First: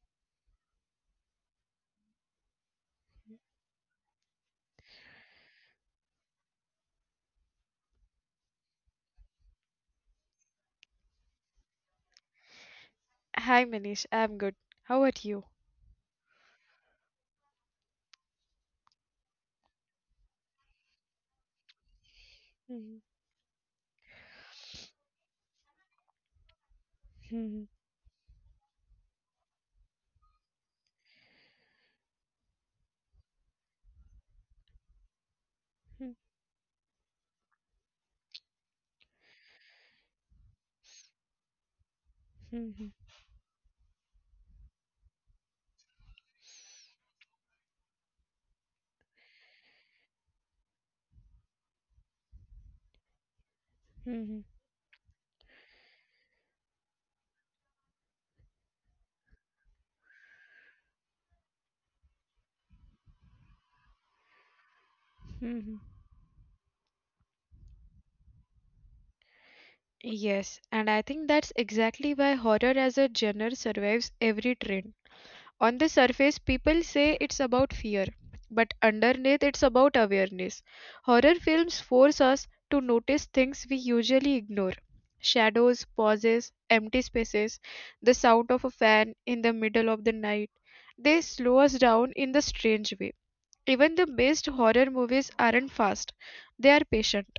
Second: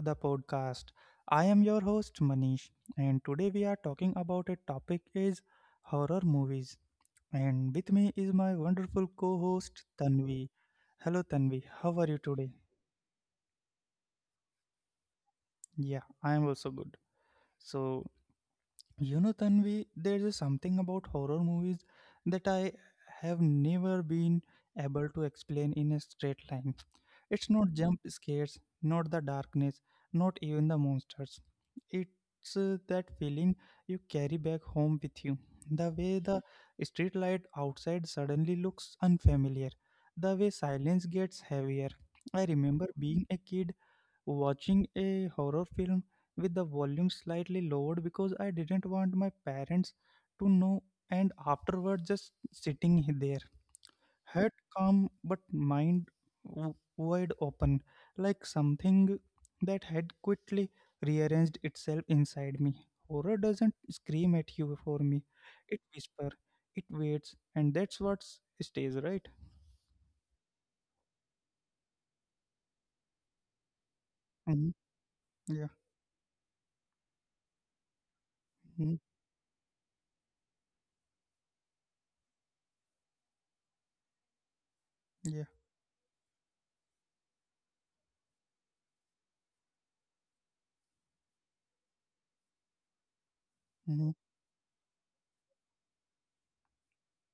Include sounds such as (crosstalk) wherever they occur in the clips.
the podcast. I am your host Manish, and today we are talking about a topic is horror movies. And with me is my wonderful co-host Tanvi. Hello, Tanvi. How are you today? Hi Manish, I'm good. How about you? Yeah, I am also good. So you know, Tanvi, there's something about horror movies that I have never been able to explain in a straight line. It's not (laughs) jump scares, not the darkness, not even the monsters. It's that feeling you carry back home with you. The way the street light outside suddenly looks unfamiliar, the way silence gets heavier. I remember being a kid watching a horror film with the volume slightly lowered because I didn't want my parents to know, and afterward just sitting there, head calm but mind wide open, like something that had quickly rearranged itself inside me. Horror doesn't scream at you. For me, it whispers, it waits, and that's what stays, right? Yes, and I think that's exactly why horror as a genre survives every Hmm. trend. Yeah. On the surface, people say it's about fear, but Hmm. underneath, it's about awareness. Horror films force us to notice things we usually ignore Yeah. shadows, pauses, empty spaces, the sound of a fan in the middle of the night. They slow us down in the strange way. Even the Hmm. best horror movies aren't fast, they are patient.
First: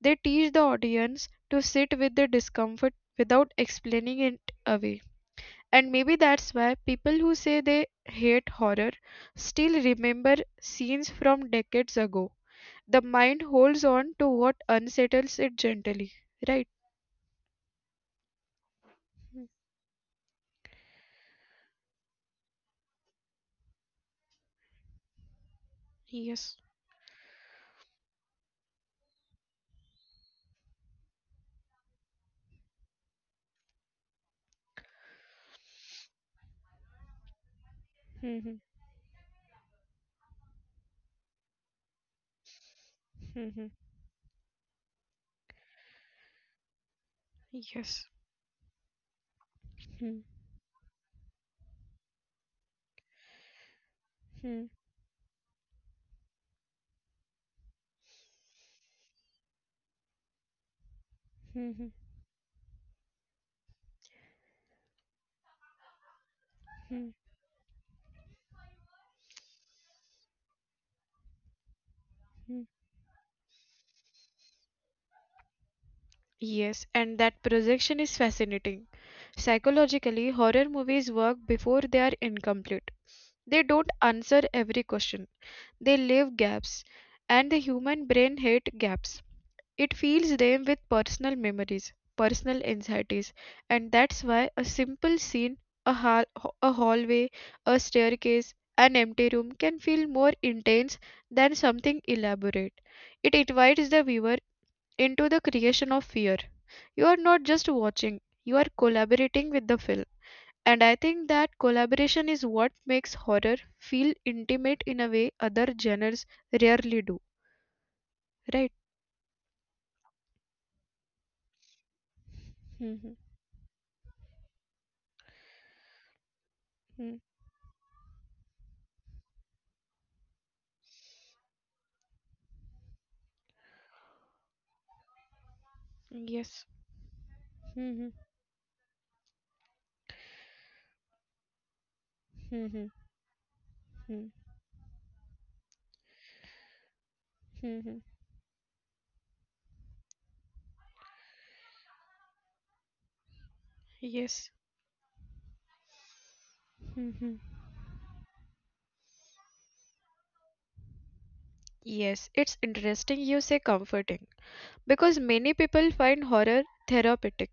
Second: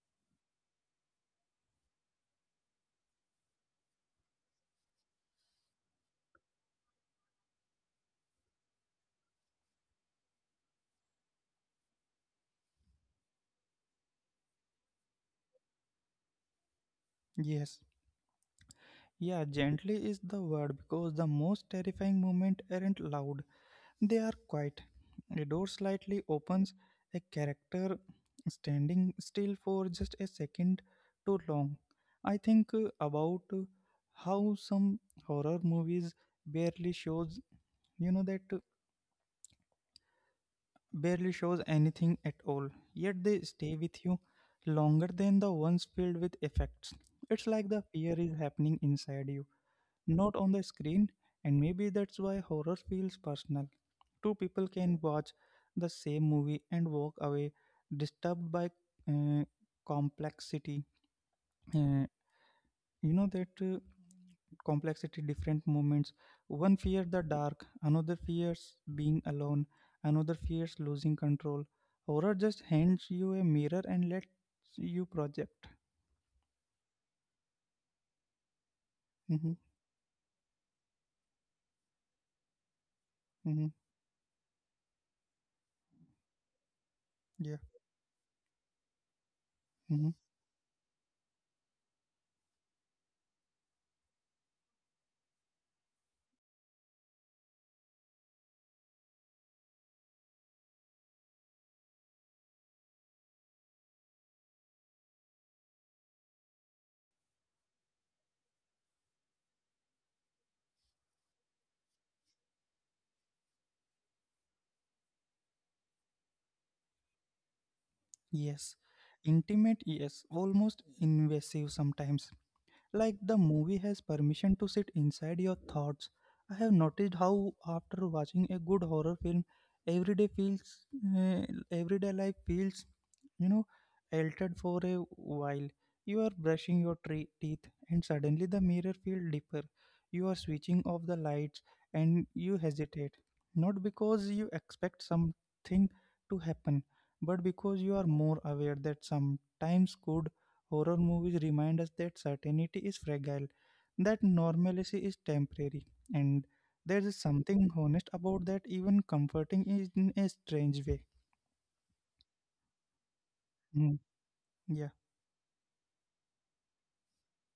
They teach the audience to sit with the discomfort without explaining it away. And maybe that's why people who say they hate horror still remember scenes from decades ago. The mind holds on to what unsettles it gently, right? Yes. Hmm. Yeah, gently is the word because the most terrifying moments aren't loud, they are quiet. A door slightly Yes. opens, a character standing still for just a second too long. I think about how some horror movies barely shows, you know Hmm, that hmm, barely shows anything at all, yet hmm, they hmm. stay with you longer than the ones filled with effects. It's like the Yes. fear is happening inside you, Hmm, not on the screen, and maybe that's why horror feels personal. Two hmm, people can watch the same movie and walk away disturbed by uh, complexity. hmm, hmm, Uh, you know that complexity, different moments. One hmm, fears the dark, another fears being alone, another fears losing control. Horror just hmm. hands you a mirror and lets you project. Yes, and that projection is fascinating. Mm-hmm. Psychologically, horror movies work before they are incomplete. Mm-hmm. They don't answer every question, they leave gaps, and Yeah. the human brain hates gaps. It Mhm. fills them with personal memories, personal anxieties, and that's why a simple scene, a, hall- a hallway, a staircase, an empty room can feel more intense than something elaborate. It invites the viewer into the creation of fear. You are not just watching, you are collaborating with the film. And I think that collaboration is what makes horror feel intimate in a way other genres rarely do. Right? Yes, intimate, yes, almost invasive sometimes. Mhm. Like the movie has permission to sit inside your thoughts. I have Mhm. noticed how after watching a good horror film, everyday feels uh, everyday life feels, you know, altered for a while. You are Yes. brushing your teeth, and Mhm, suddenly the mirror feels deeper. You are switching off the lights and you mhm, hesitate, not because mhm, you expect something to happen, but because you mhm. are more aware that sometimes good horror movies remind us that certainty is fragile, that Yes. normalcy is temporary, and there is Mhm. something honest about that, even comforting in a strange way. Yes, it's interesting you say Mm, comforting yeah. because many people find horror therapeutic.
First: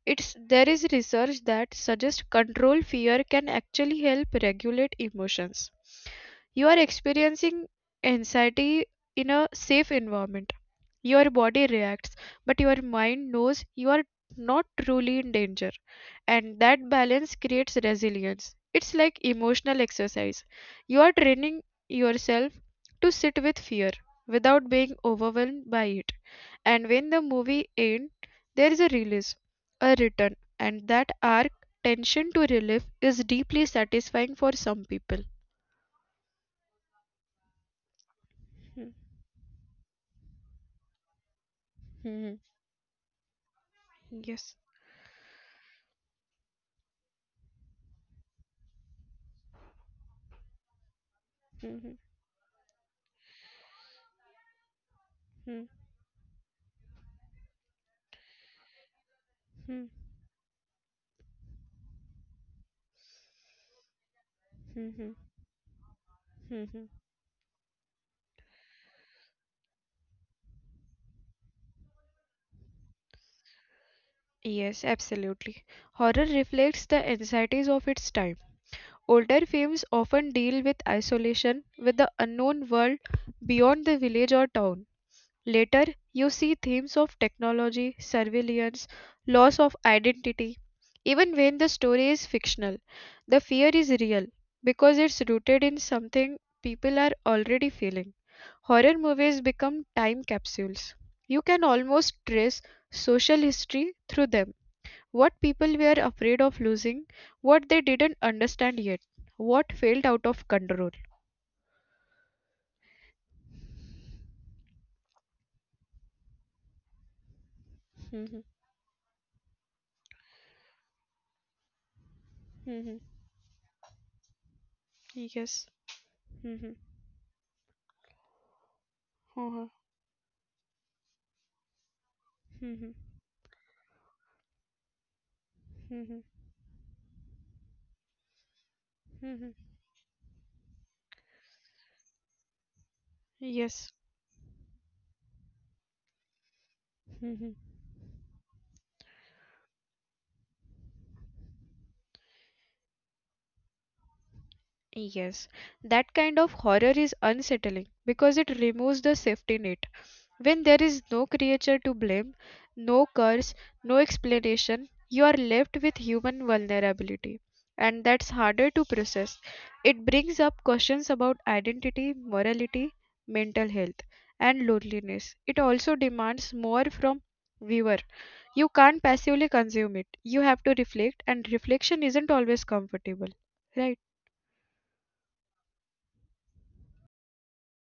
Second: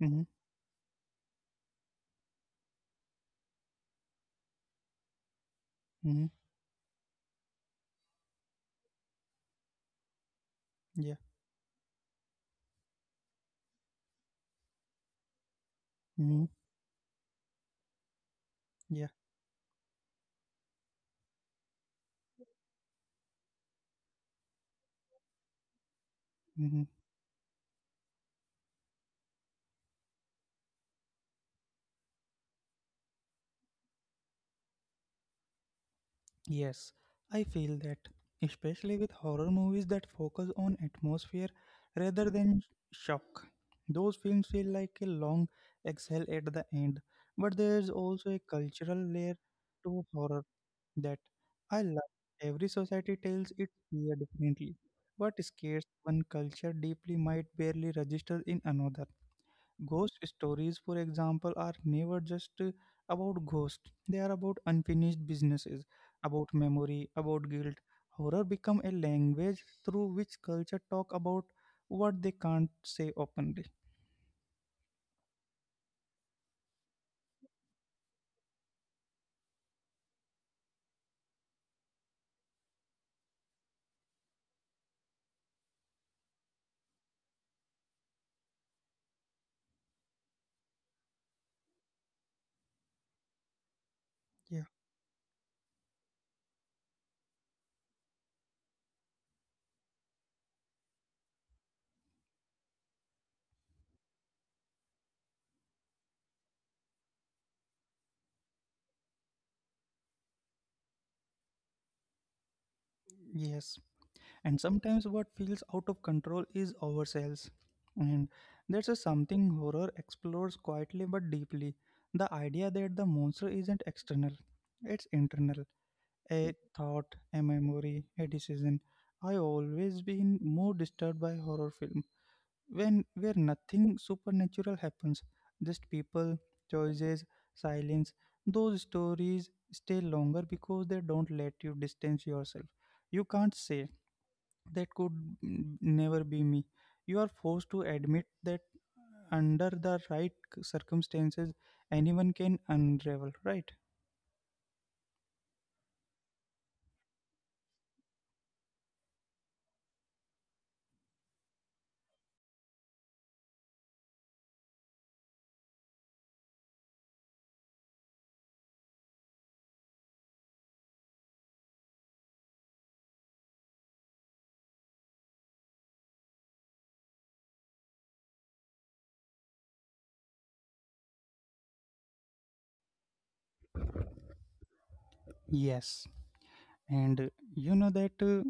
Hmm. It's there is research that suggests control fear can actually help regulate emotions. Hmm. You are experiencing anxiety in a safe environment. Yeah. Your body reacts, but your mind knows you are not truly in danger. Hmm. And that balance creates resilience. It's Yeah. like emotional exercise. You are training yourself to sit with fear without being overwhelmed by it. Hmm. And when the movie ends, there is a release, a return, and that arc tension to relief is deeply satisfying for some people. Yes, I feel that, especially with horror movies that focus on atmosphere rather Hmm. than shock. Those films feel Yes. like a long exhale at the end, but there's also a cultural layer to horror that I love. Mhm, Every society tells its fear differently. What scares mhm, one culture deeply might barely register in another. Ghost stories, for example, are never just about ghosts, they are about mhm, unfinished mhm, businesses, about memory, mhm. about guilt. Horror become a language through which culture talk about what they can't say openly. Yes, absolutely. Horror reflects the anxieties of its time. Older films often deal with isolation, with the unknown world beyond the village or town. Later, you see themes of technology, surveillance, loss of identity. Even when the story is fictional, the fear is real Yeah. because it's rooted in something people are already feeling. Horror movies become time capsules. You can almost trace social history through them. What people were afraid of losing, what they didn't understand yet, what failed out of control. Yes. And sometimes what feels out of control is ourselves. And that's Mhm, a something horror explores quietly but deeply. The idea that the monster mhm. isn't external, it's internal. Yes. A thought, a Mhm, memory, a decision. I always been uh-huh, more disturbed by horror film when where mhm, nothing supernatural happens, just people, mhm, choices, silence. Those stories stay mhm. longer because they don't let you distance yourself. You can't say Yes. that could never be me. You are forced to admit Mhm. that under the right circumstances anyone can unravel, right? Yes. That kind of horror is unsettling because it removes the safety net. When there is no creature to blame, no curse, no explanation, you are left with human vulnerability. And that's harder to process. It brings up questions about identity, morality, mental health, and loneliness. It also demands more from viewer. You can't passively consume it. You have to reflect, and reflection isn't always comfortable. Right? Yes, and you know that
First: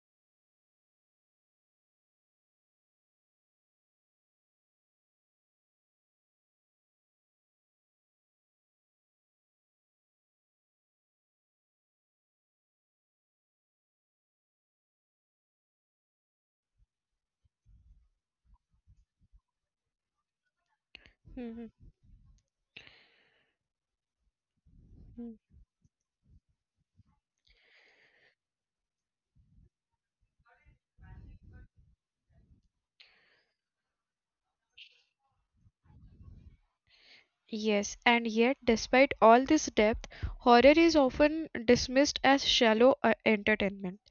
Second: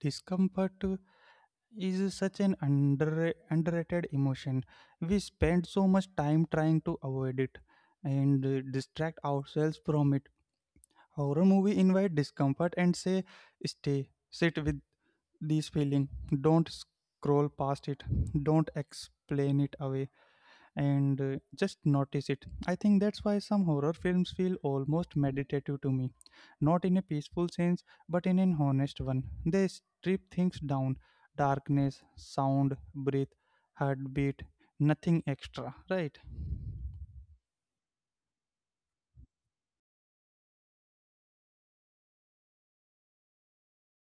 discomfort is such an underrated emotion. We spend so much time trying to avoid it and distract ourselves from it. Horror movie invite discomfort and say, stay, sit with this feeling. Don't scroll past it, don't explain it away, and Mhm. just notice it. I think that's why some horror films feel almost meditative to me. Not in a peaceful sense, but in an honest one. They strip things down: darkness, sound, breath, heartbeat, nothing extra, right? Yes, and yet, despite all this depth, horror is often dismissed as shallow entertainment.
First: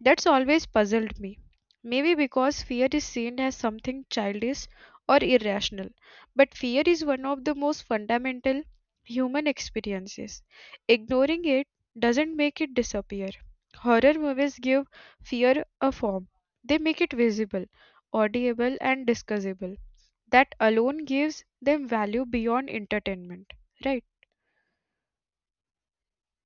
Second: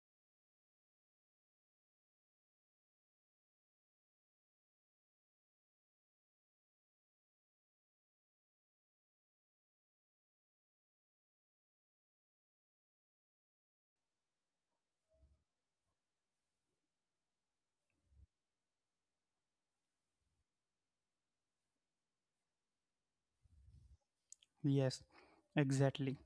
That's always puzzled me. Maybe because fear is seen as something childish or irrational, but fear is one of the most fundamental human experiences. Ignoring it doesn't make it disappear. Horror movies give fear a form, they make it visible, audible, and discussable. That alone gives them value beyond entertainment, right? Yes, exactly.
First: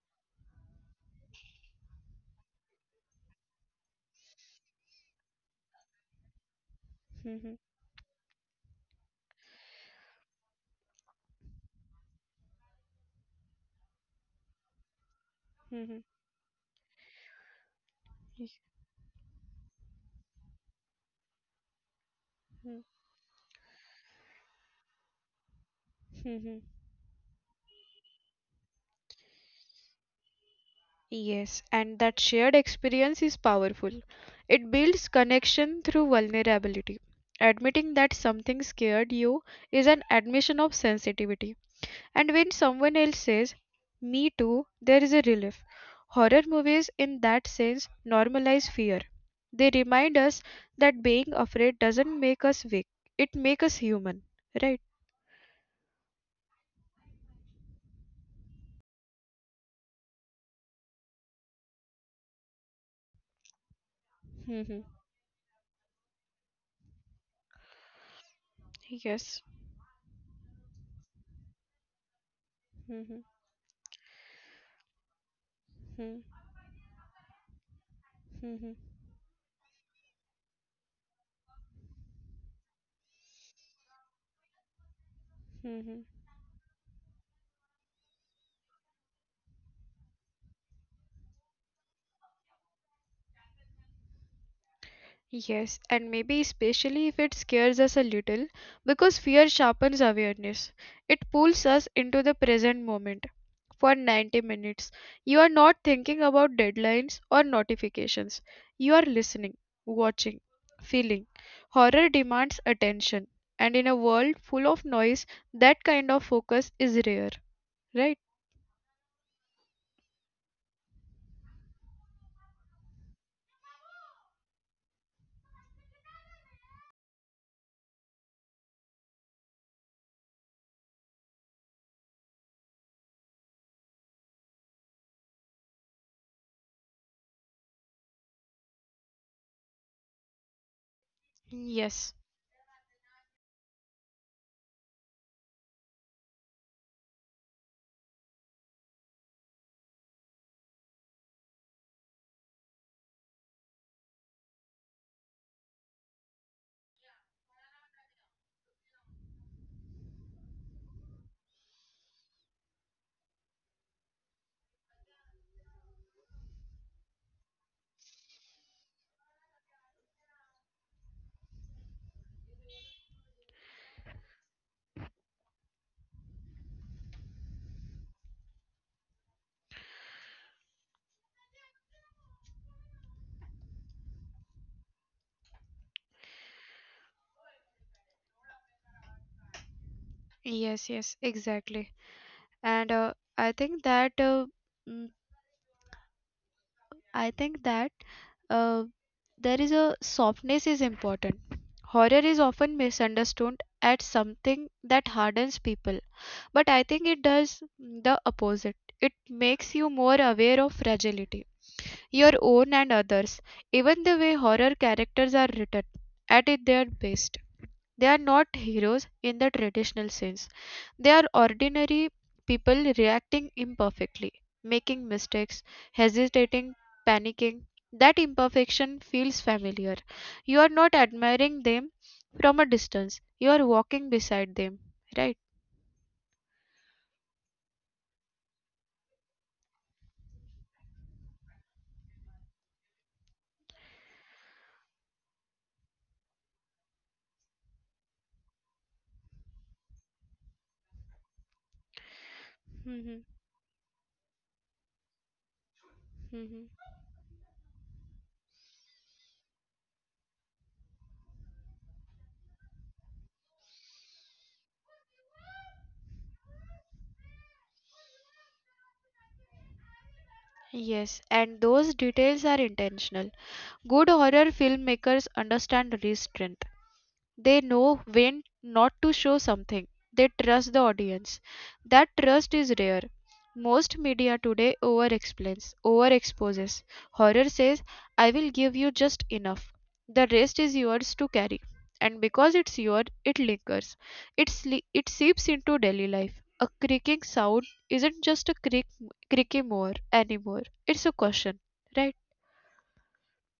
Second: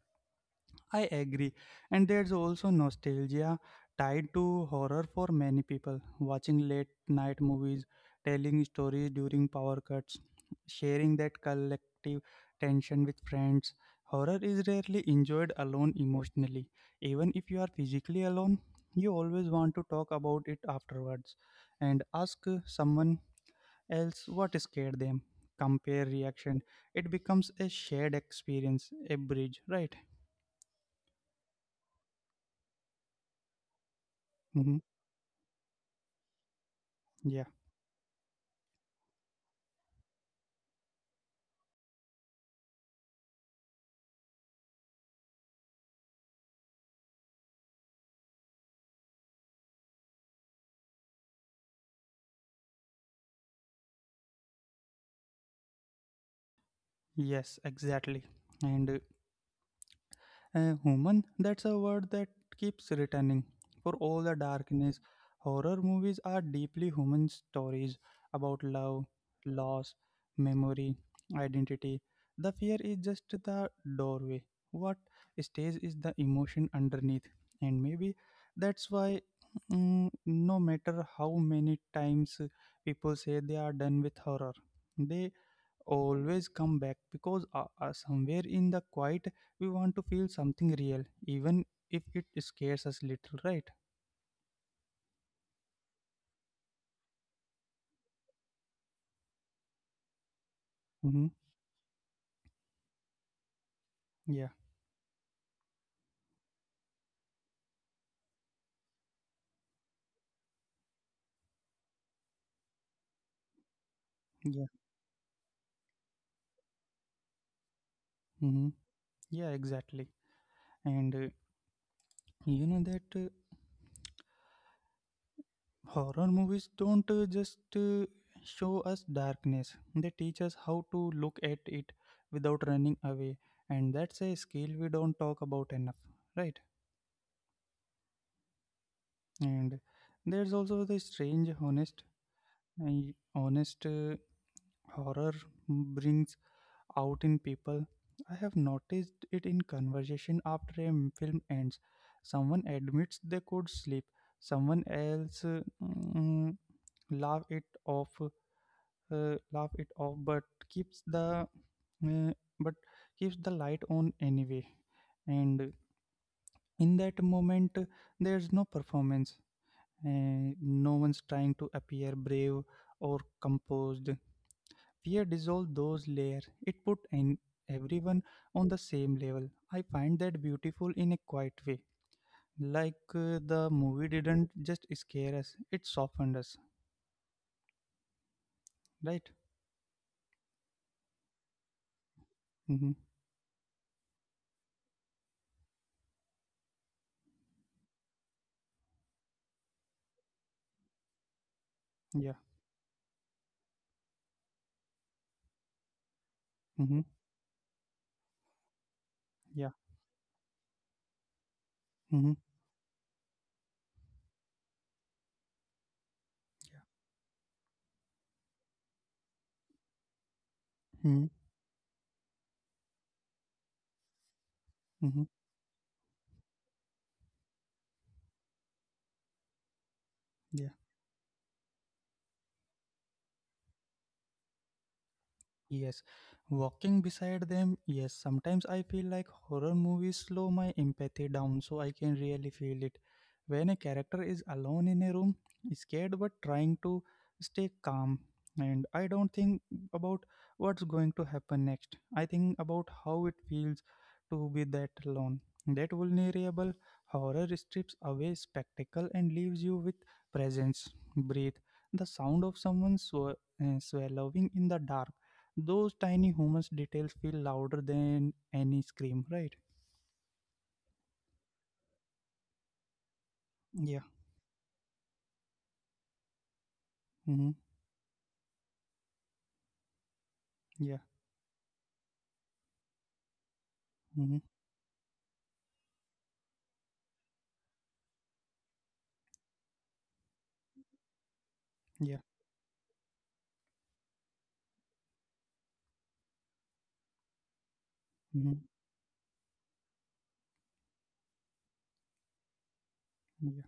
I agree. And there's also nostalgia tied to horror for many people. Watching late night movies, telling stories during power cuts, sharing that collective tension with friends. Horror is rarely enjoyed alone emotionally. Even if you are physically alone, you always want to talk about it afterwards and ask someone else what scared them. Compare reaction. (laughs) It becomes a shared experience, a bridge, right? Yes, and that shared experience is powerful. It Hmm. builds connection through vulnerability. Yeah. Admitting that something scared you is an admission of sensitivity. And when someone else says, Me too, there is a relief. Horror movies, in that sense, normalize fear. They remind us that being afraid doesn't make us weak, it makes us human. Right? Yes, exactly. And human, that's a word that keeps returning. For all the Hmm. darkness, horror movies are deeply human stories about love, Yes. loss, memory, identity. The fear is Hmm. just the doorway. What stays is the Hmm. emotion underneath. And maybe Hmm. that's why, no matter how many times people say they are done with horror, they Hmm. always come back because somewhere in the quiet we want to feel something real, even if it scares us little, right? Yes, and maybe especially if it scares us a little, because fear sharpens awareness. Mm-hmm. It pulls us into the present moment Yeah. for 90 minutes. You are not thinking about deadlines or notifications. You are listening, watching, feeling. Horror demands attention, and in a Yeah. world full of noise, that kind of focus is rare, Mm-hmm. right? Yeah, exactly. And you know that horror movies don't just show us darkness, they teach us how to look at it without running away, and that's a skill we don't talk about enough, right? And there's also the strange honest Yes, uh, honest uh, horror brings out in people. I have noticed it in conversation after a film ends. Someone admits they could sleep, someone else laugh it off, but keeps the uh, but light on anyway. And in that moment, there's no performance. No one's trying to appear brave or composed. Fear dissolved those layers. It put in everyone on the same level. I find that beautiful in a quiet way. Like the movie didn't just scare us, it softened us, right? yes, yes, exactly. Mm-hmm. And I think that uh, there is a softness is important. Yeah. Horror is often misunderstood as something that hardens people, but I Mm-hmm. think it does the opposite. It Yeah. makes you more aware of fragility, Mm-hmm. your own and others, even the way horror characters are written at it their best. They are not heroes in the traditional sense. They Yeah. are Mm-hmm. ordinary people reacting imperfectly, making Mm-hmm. mistakes, hesitating, panicking. That imperfection feels familiar. You are not Yeah. admiring them from a distance, you are walking beside them, right? Yes, walking beside them. Yes, sometimes I feel like horror movies slow my empathy down so I can really feel it. When a character is alone in a room, scared but trying to stay calm, and I don't think about what's going to happen next. I think about how Mhm. it feels to be that alone. That vulnerable Mhm. horror strips away spectacle and leaves you with presence. Breathe. The sound of someone swallowing in the dark, those tiny humans details feel louder than any scream, right? Yes, and those details are intentional. Yeah. Good horror filmmakers understand restraint. Mm-hmm. They know when not to show something. They trust the Yeah. audience. That trust is rare. Most Mm-hmm. media today over explains, over exposes. Horror says, I will give you just enough. The rest is yours to carry. Yeah. And because it's yours, it lingers. It seeps into daily life. A creaking sound isn't Mm-hmm. just a creak, creaky more anymore. It's a question, right? Yeah.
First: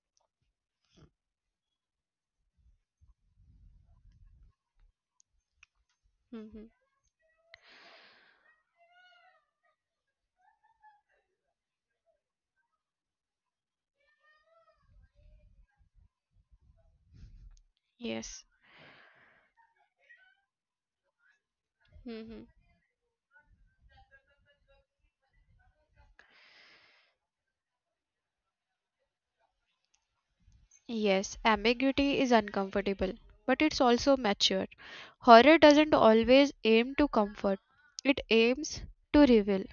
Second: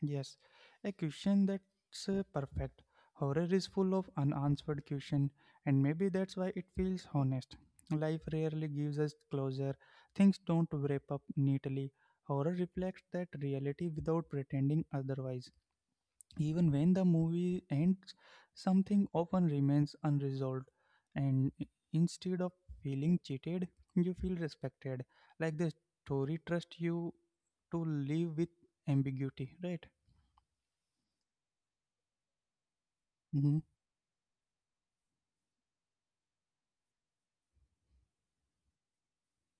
Yes. A question that's perfect. Horror is full of unanswered question, and maybe that's why it Hmm. feels honest. Life rarely gives us closure. Things don't wrap up neatly. Horror reflects that reality without pretending otherwise. Even when the movie ends, Yes. something often remains unresolved, and Hmm. instead of feeling cheated, you feel respected, like the story trusts you to live with ambiguity, right? Yes, ambiguity is uncomfortable, but Mm-hmm. it's also mature. Horror doesn't always aim to comfort, it aims to reveal.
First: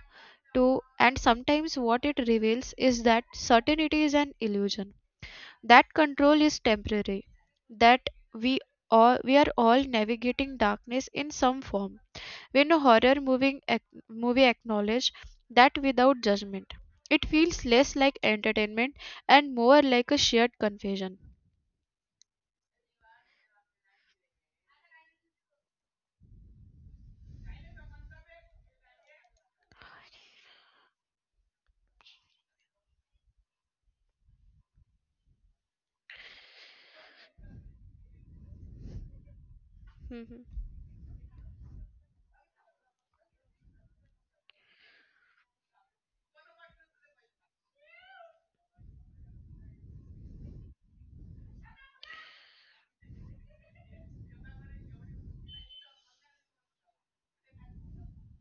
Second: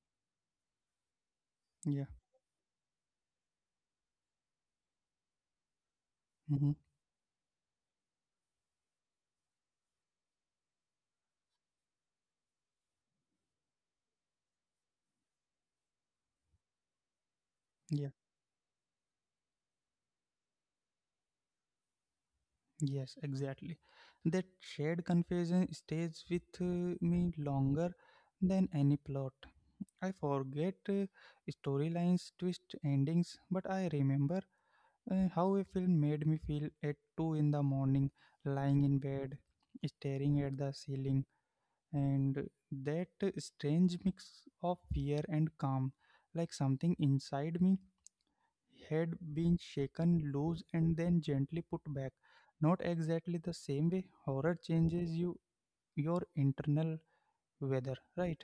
To and sometimes what Yeah. it reveals is that certainty is an illusion. That control is Mm-hmm. temporary. That we we are all navigating darkness in some form. When a horror movie acknowledges that without judgment, it feels less Yeah. like entertainment and more like a shared confession. Yes, exactly. That shared confession stays with me longer than any plot. I forget storylines, twist endings, but I remember how a film made me feel at 2 in the morning, lying in bed, staring at (laughs) the ceiling, and that strange mix of fear and calm, like something inside me had been shaken loose and then gently put back. Not exactly the same way horror changes you, your internal weather, right?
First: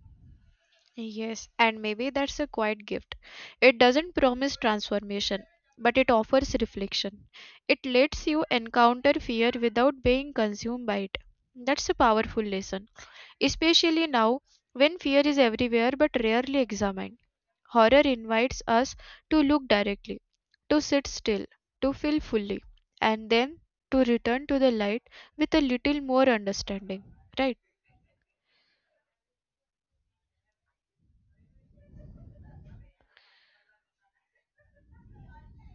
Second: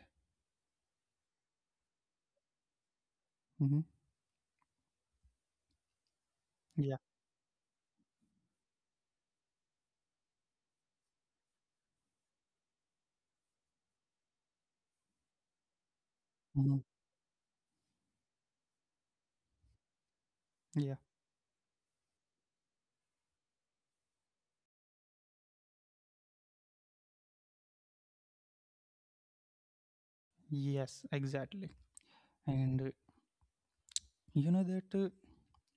Yes, and maybe that's a quiet gift. It Hmm. doesn't promise transformation, but it offers Yeah. reflection. It lets you encounter fear without being consumed by it. That's a powerful lesson, especially now when fear is everywhere but rarely Hmm. examined. Horror invites us to look directly, to Yeah. sit still, to feel fully, and then to return to the light with a little more understanding. Right? Yes, exactly. And you know that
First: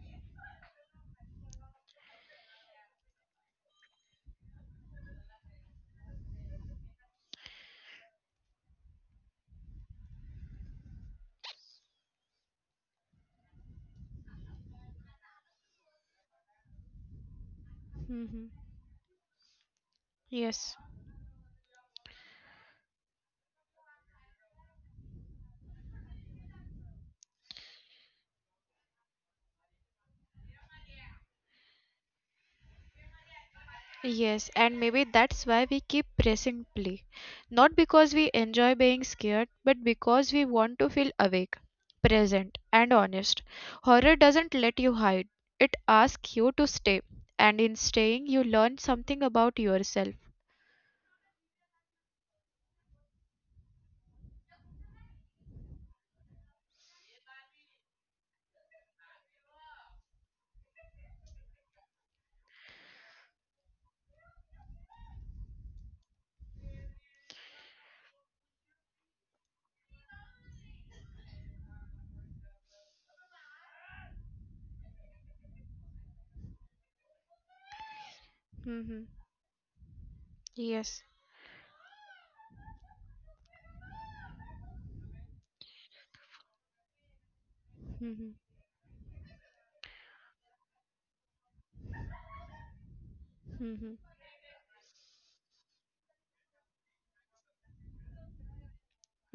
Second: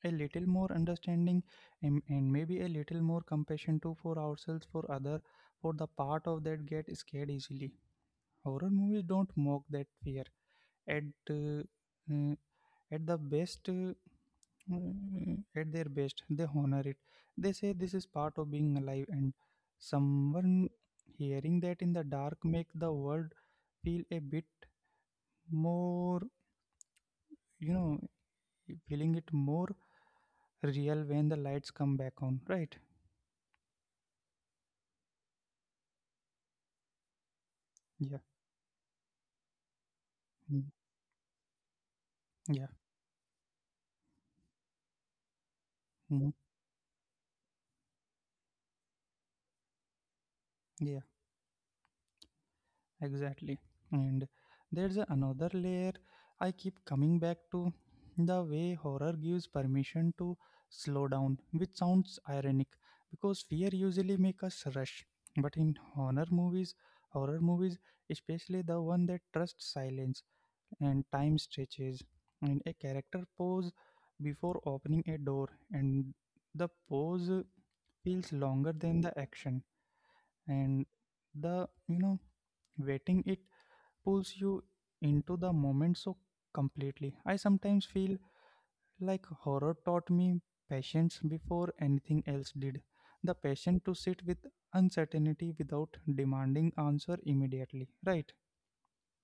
a little more understanding, and maybe a little more compassion too, for ourselves, for other, for the part of that get scared easily. Horror movies don't mock that fear at uh, uh, at the best at their best. They honor it. They say this is part of Hmm. being alive, and someone Yes. hearing that in the dark make the world feel a bit more, you know feeling it more real when the lights come back on, right? Yes, and maybe that's why we keep pressing play. Not Yeah. because we enjoy being scared, but because we Mm. want to feel awake, present, Yeah. and honest. Horror doesn't let you hide, it Mm. asks you to stay. And in staying, you learn something about yourself. Yeah, exactly. And there's another layer I keep coming back to, the way horror gives permission to slow down, which sounds ironic because fear usually makes us rush. But in horror movies, horror movies especially the one that trusts silence and time stretches, and a character pose before opening a door, and the pose feels longer Hmm. than the action and Yes. the, waiting, it pulls you into the moment so completely I sometimes feel Hmm. like horror taught me patience before anything else did, the patience to sit with uncertainty without demanding answer immediately, right?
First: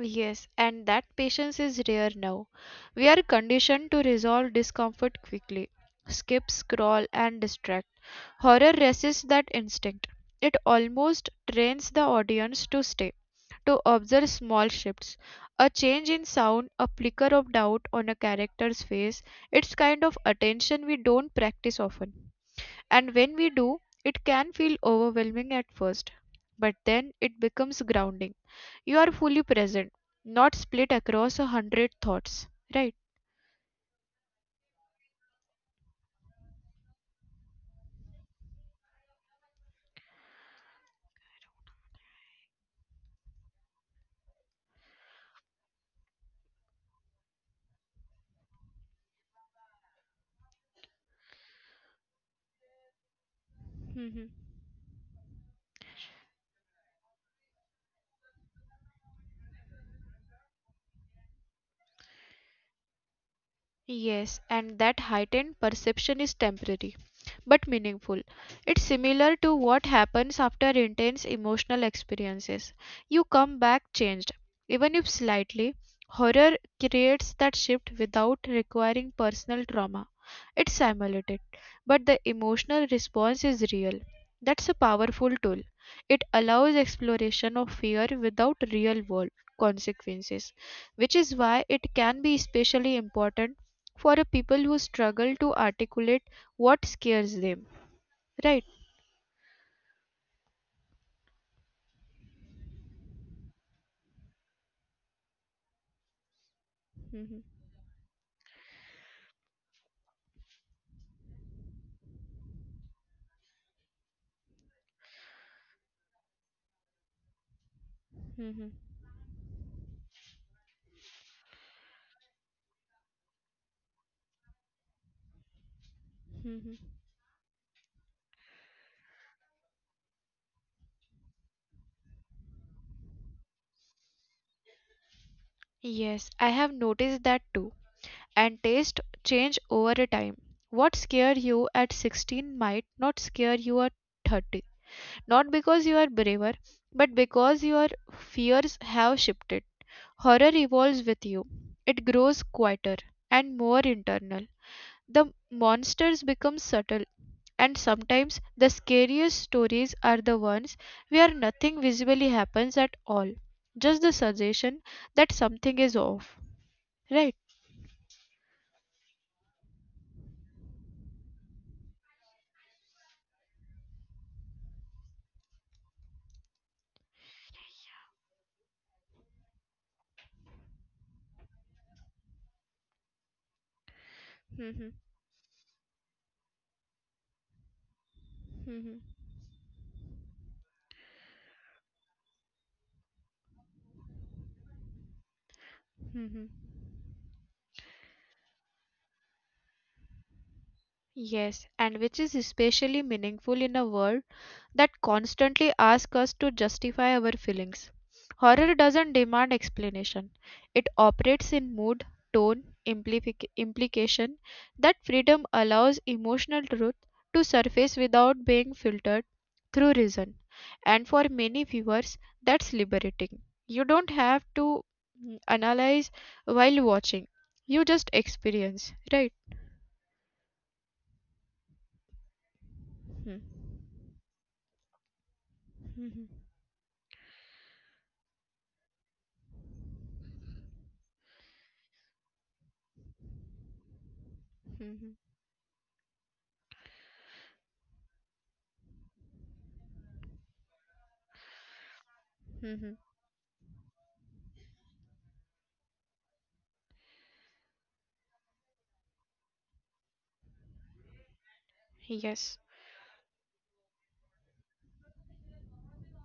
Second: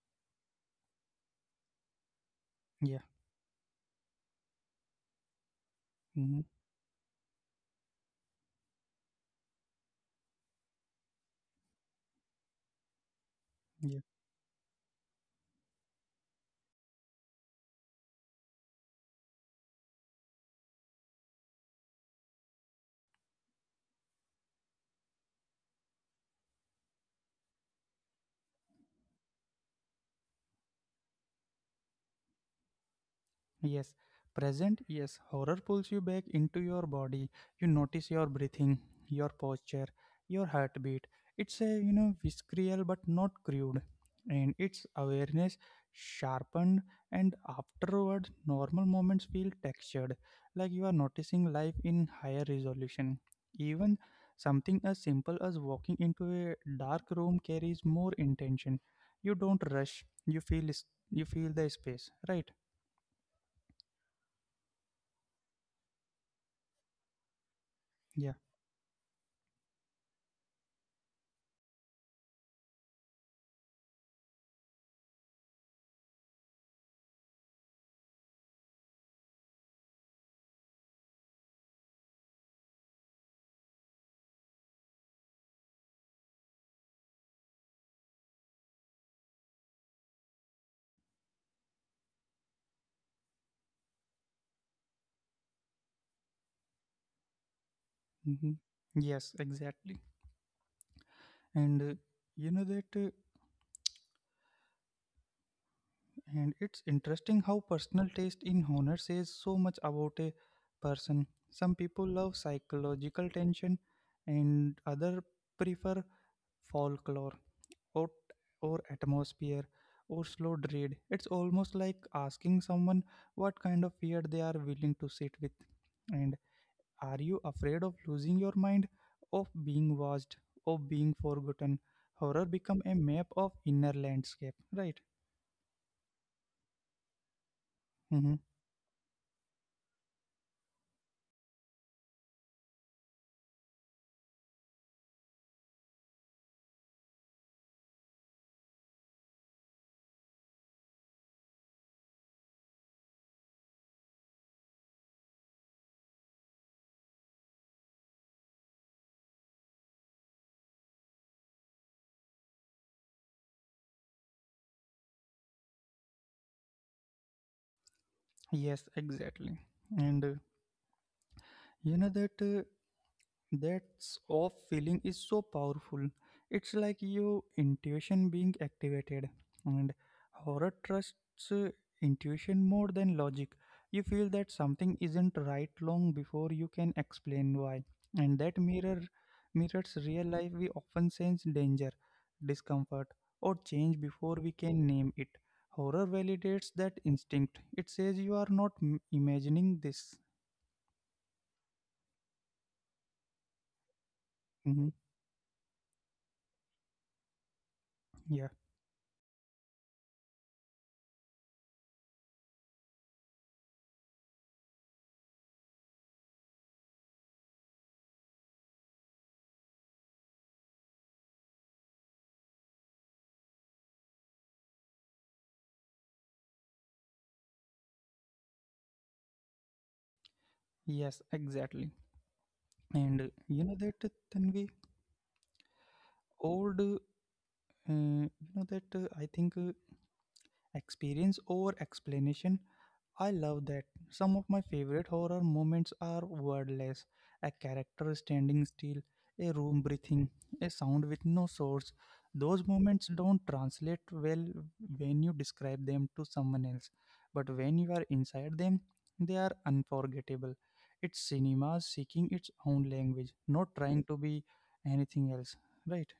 Yes, and that patience is rare now. Yeah. We are conditioned to resolve discomfort quickly, Mm-hmm. skip, scroll, and distract. Horror resists that instinct. It almost trains the audience to stay, to Yeah. observe small shifts, a change in sound, a flicker of doubt on a character's face. It's kind of attention we don't practice often. And when we do, it can feel overwhelming at first, but then it becomes grounding. You are fully present, not split across a hundred thoughts, right? Yes, present, yes. Horror pulls you back into your body. You notice your breathing, your posture, your heartbeat. It's a, visceral but not crude. And its awareness sharpened, and afterward, normal moments feel textured, like you are noticing life in higher resolution. Even (laughs) something as simple as walking into a dark room carries more intention. You don't rush, you feel, you feel the space, right? Yes, and that heightened perception is temporary but meaningful. Yeah. It's similar to what happens after intense emotional experiences. You come back changed, even if slightly. Horror creates that shift without requiring personal trauma. It's simulated, but the emotional response is real. That's a powerful tool. It allows exploration of fear without real world consequences, which is why it can be especially important for a people who struggle to articulate what scares them, right? Hmm. Yes, exactly. And you know that, and it's Mm-hmm. interesting how personal taste in honor says so much about a person. Some people love psychological tension, and other prefer folklore or Mm-hmm. Atmosphere or slow read. It's almost like asking someone what kind of fear they are willing to sit with. And Mm-hmm. are you afraid of losing your mind, of being watched, of being forgotten? Horror become a map of inner landscape, right? Yes, I have noticed that too. Hmm. And taste change over a time. What scared you at 16 might not scare you at 30. Not because you are braver, but because your fears have shifted. Horror evolves with you. It grows quieter and more internal. The monsters become subtle. And sometimes the scariest stories are the ones where nothing visibly happens at all, just the suggestion that something is off, right? Yes, exactly. And you know that. That off feeling is so powerful. It's like your intuition being activated. And horror trusts uh, intuition more than logic. You feel that Mhm, something isn't right long before you can explain why. And that mhm, mirrors real life. We often sense danger, discomfort, or change before we can name it. Horror mhm. validates that instinct. It says you are not imagining this. Yes, and which is especially meaningful in a world Mhm. that constantly ask us to justify our feelings. Yeah. Horror doesn't demand explanation, it operates in mood, tone, implication. That freedom allows emotional truth to surface without being filtered through reason. And for many viewers, that's liberating. You don't have to analyze while watching, you just experience, right? Yes, exactly. And Hmm. you know that Tanvi, Mhm. old, you know that I think experience over explanation, I love that. Some of my Mhm. favorite horror moments are wordless: a character standing still, a room breathing, a sound with no source. Those Mhm. moments don't translate well when you describe them to someone else, but when you are inside them, they are unforgettable. It's cinema seeking its Yes. own language, not trying to be anything else, right?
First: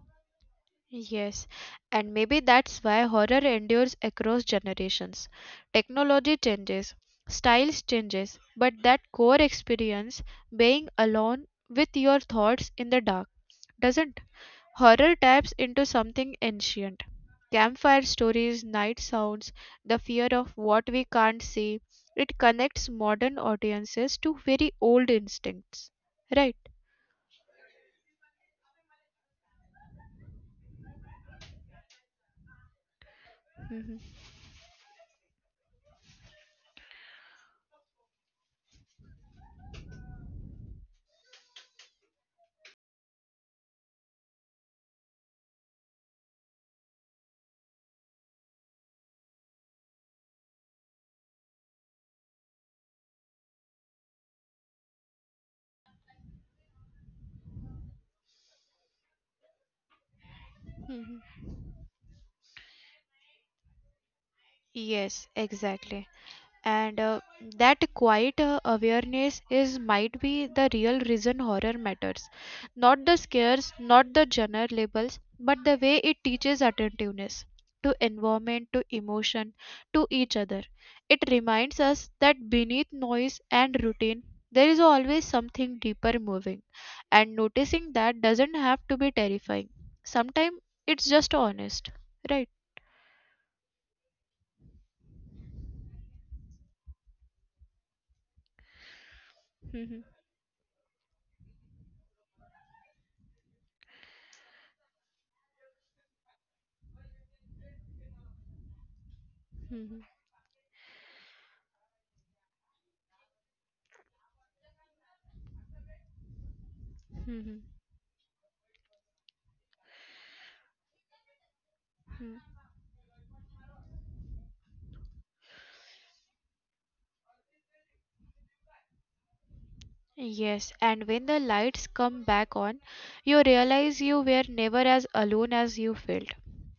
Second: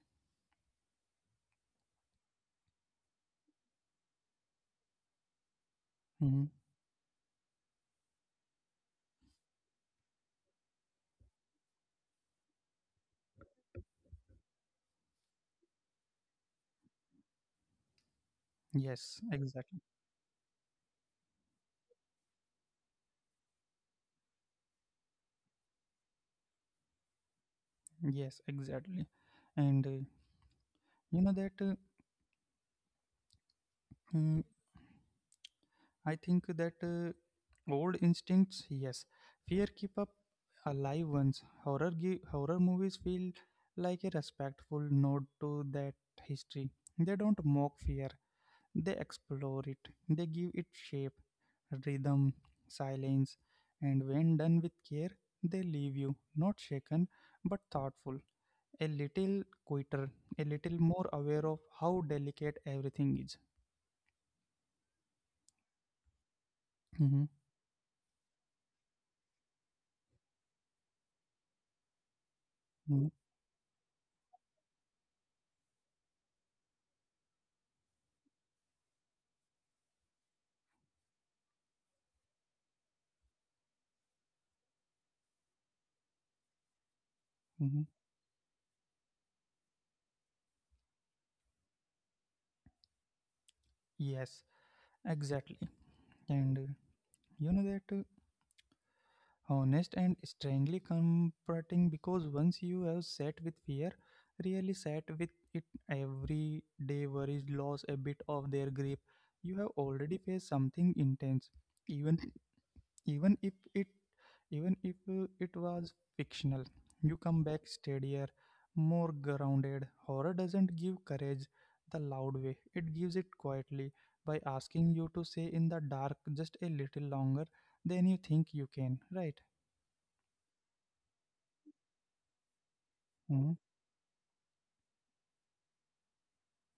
Yes, and maybe that's why horror endures across generations. Technology Hmm. changes, styles changes, but that core experience, being alone with your thoughts in the dark, doesn't. Horror taps into something ancient. Campfire stories, night Yes, sounds, exactly. the fear of what we can't see. It connects modern audiences to very old instincts. Right? Yes, exactly. And you know that. Mhm. Mm, I think that old instincts, yes, fear keep up alive ones. Horror movies feel like a respectful nod to that history. They don't mock fear; they explore it. They give it shape, rhythm, silence, and when done with care, they leave you not shaken but thoughtful, a little quieter, a little more Mhm. aware of how delicate everything is. Yes, exactly. and Mhm, uh, that quiet awareness is might be the real reason horror matters, mhm, not the scares, not the genre labels, but the way it teaches attentiveness to environment, to emotion, to each other. It reminds us that beneath noise and routine there is always something deeper moving, and mhm. noticing that doesn't have to be terrifying. Sometimes it's just honest, right? Yes, exactly. And you know that Honest and strangely comforting, because once you have sat with fear, really sat with it, every day worries lost a bit of their grip. You have already faced something intense, even even if it even if it was fictional. You come back steadier, more grounded. Horror doesn't give courage the loud way; (laughs) it gives it quietly, by asking you to stay in the dark just a little longer than you think you can, right? Yes, and when the lights come back on, you Hmm. realize you were never as alone as you felt.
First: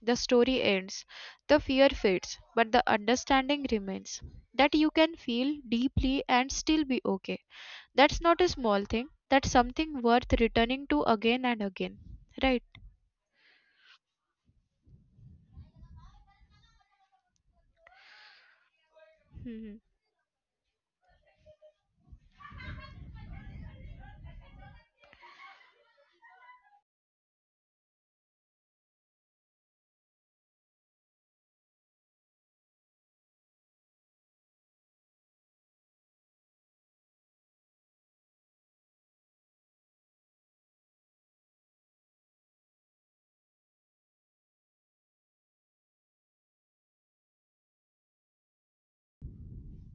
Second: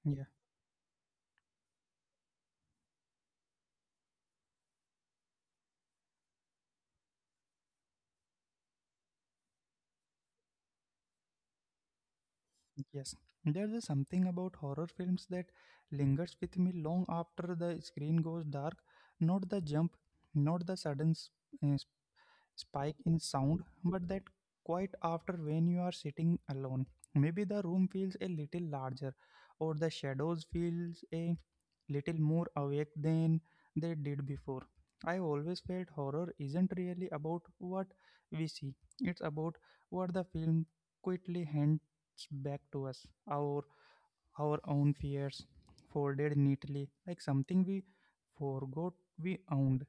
The Yeah. story ends, the fear fades, but the understanding remains that you can feel deeply and still be okay. That's not a small thing, that's something worth returning to again and again. Right? Yes, there's a something about horror films that lingers with me long after the screen goes dark. Not the Mhm. jump, not the sudden uh, spike in sound, but that quite after, when you are sitting alone. Maybe the room feels a little larger, or the shadows feels a little more awake than they did before. I always felt horror isn't really about what we see; it's about what the film quickly hands back to us, our own fears, folded neatly like something we forgot we owned.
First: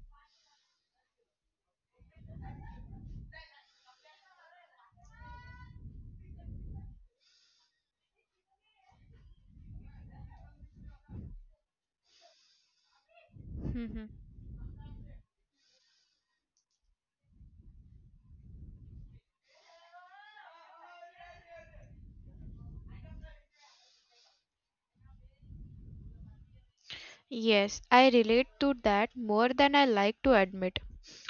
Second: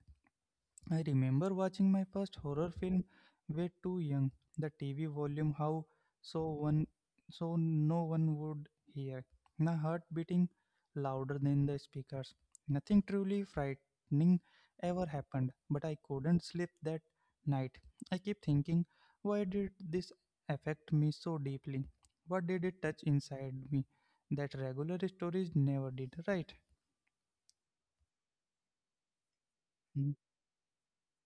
I remember watching my first horror film way too young. The TV volume how so one, so no one would hear. My heart beating louder than the speakers. Nothing truly Mhm. frightening ever happened, but I couldn't sleep that night. I kept thinking, why did this affect me so deeply? What did it touch inside me that regular stories never did, right? Yes, I relate to that more than I Mm. like to admit.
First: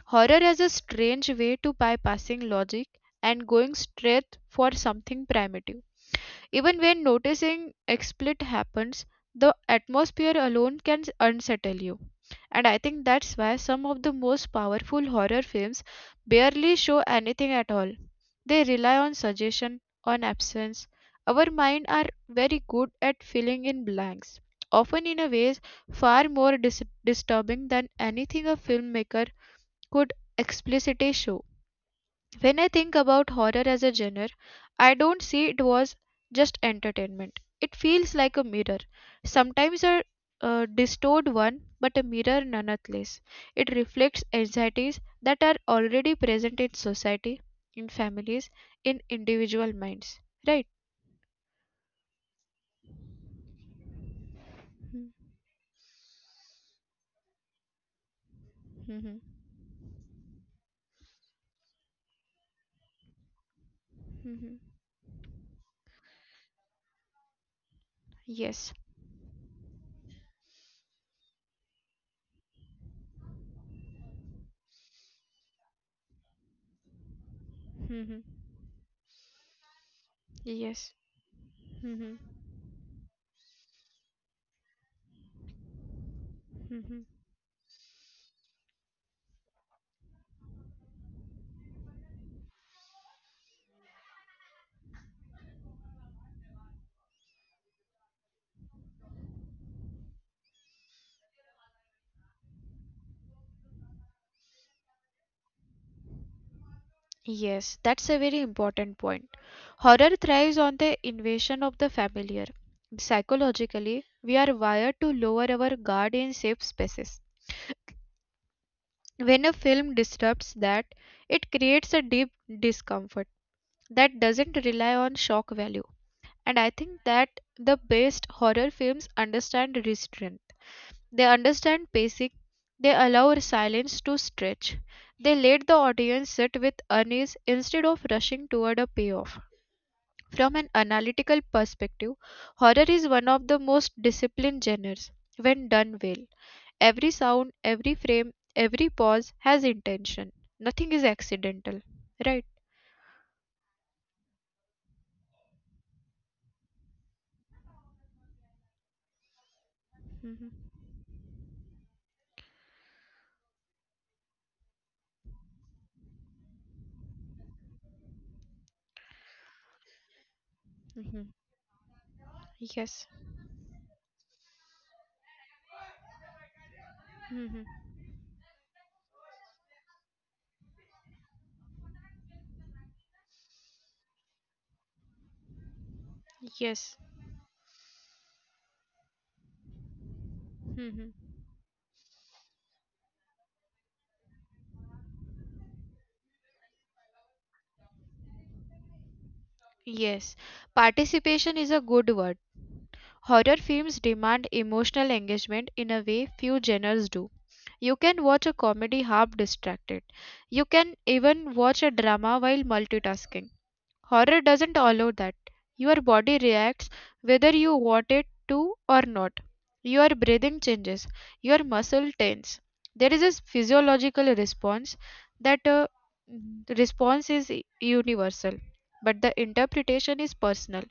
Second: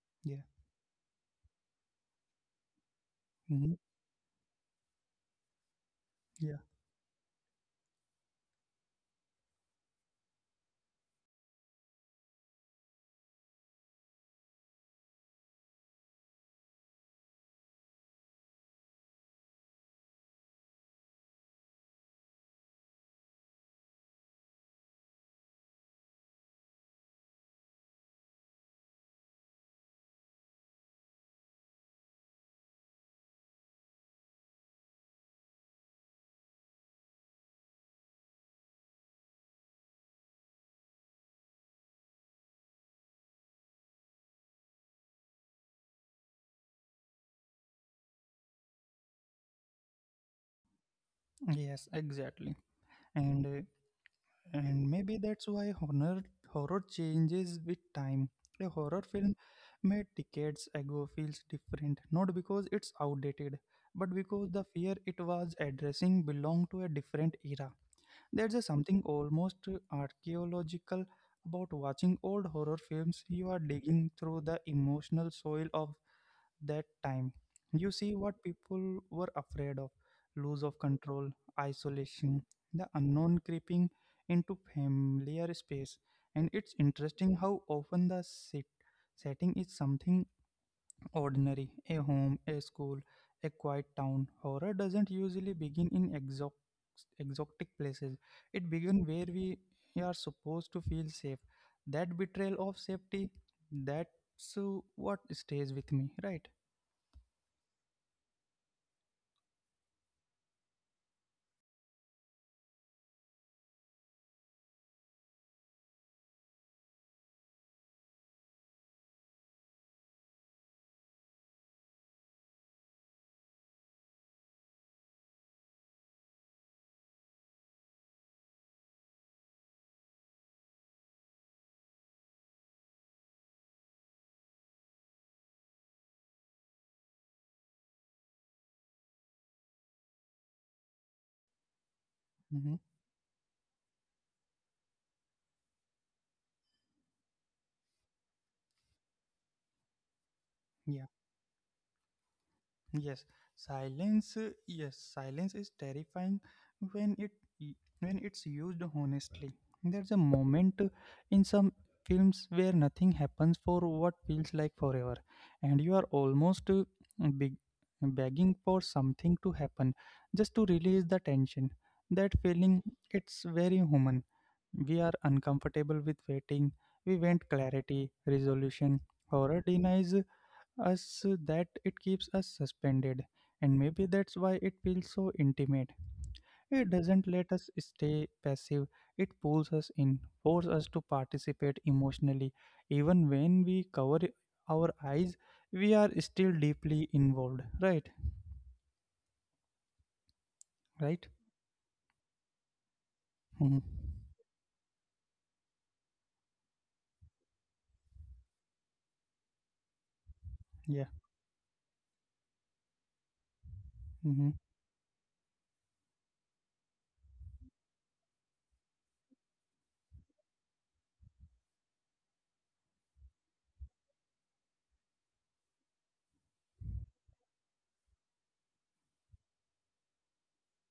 Horror Yeah. as a strange way to bypassing logic and going Mhm. straight for something primitive. Yeah. Even when noticing explicit happens, the atmosphere alone can unsettle you. And I think that's why some of the most powerful horror films barely show anything at all. They rely on suggestion, on absence. Our mind are very good at filling in blanks, often in a ways far more disturbing than anything a filmmaker could explicitly show. When I think about horror as a genre, I don't see it was just entertainment. It feels like a mirror, sometimes a distorted one, but a mirror nonetheless. It reflects anxieties that are already present in society, in families, in individual minds. Right? Yes, exactly. And uh, And Mhm. maybe that's why horror changes with time. A horror Mhm. film made decades ago feels different, not because it's outdated, but because Mhm. the fear it was addressing belonged to a different era. There's a Yes. something almost archaeological about watching old horror films. You are digging through the emotional soil of that time. You see Mhm. what people were afraid of: loss of Yes. control, Mhm. isolation, the unknown creeping into familiar space. And it's Mhm. interesting how often the setting is something ordinary: a home, a school, a quiet town. Horror doesn't usually begin in exotic places, it begins where we are supposed to feel safe. That betrayal of safety, that's what stays with me, right? Yes, that's a very important point. Horror thrives on the invasion of the familiar. Psychologically, we are wired to lower our guard in safe spaces. When a film disrupts that, it creates a deep discomfort that doesn't rely on shock value. And I think that the best horror films understand restraint. They understand pacing. They allow silence to stretch. They let the audience sit with unease instead of rushing toward a payoff. From an analytical perspective, Mm-hmm. horror is one of the most disciplined genres when done well. Every sound, every frame, every pause has intention. Nothing Yeah, is accidental, right? yes. Silence, yes, silence is terrifying when when it's used honestly. There's a Mhm. moment in some films where nothing happens for what feels like forever, and you are almost beg- begging for something to happen just to release the Mhm. tension. That feeling, Yes. it's very human. We are uncomfortable with waiting. We want Mhm. clarity, resolution. Horror denies us that. It keeps us suspended, and maybe that's why it feels so intimate. It Yes. doesn't let us stay passive, it pulls us in, forces us to Mhm. participate emotionally. Even when we cover our eyes, we are still deeply involved, right? Yes. Right? Participation is a good word. Horror Mhm. films demand emotional engagement in a way few genres do. You can watch a comedy half distracted. You can Yeah. even watch a drama while multitasking. Horror Mm-hmm. doesn't allow that. Your body reacts whether you want it to or not. Your breathing changes, your muscle tense. There is a physiological response that response is universal, but the interpretation is personal.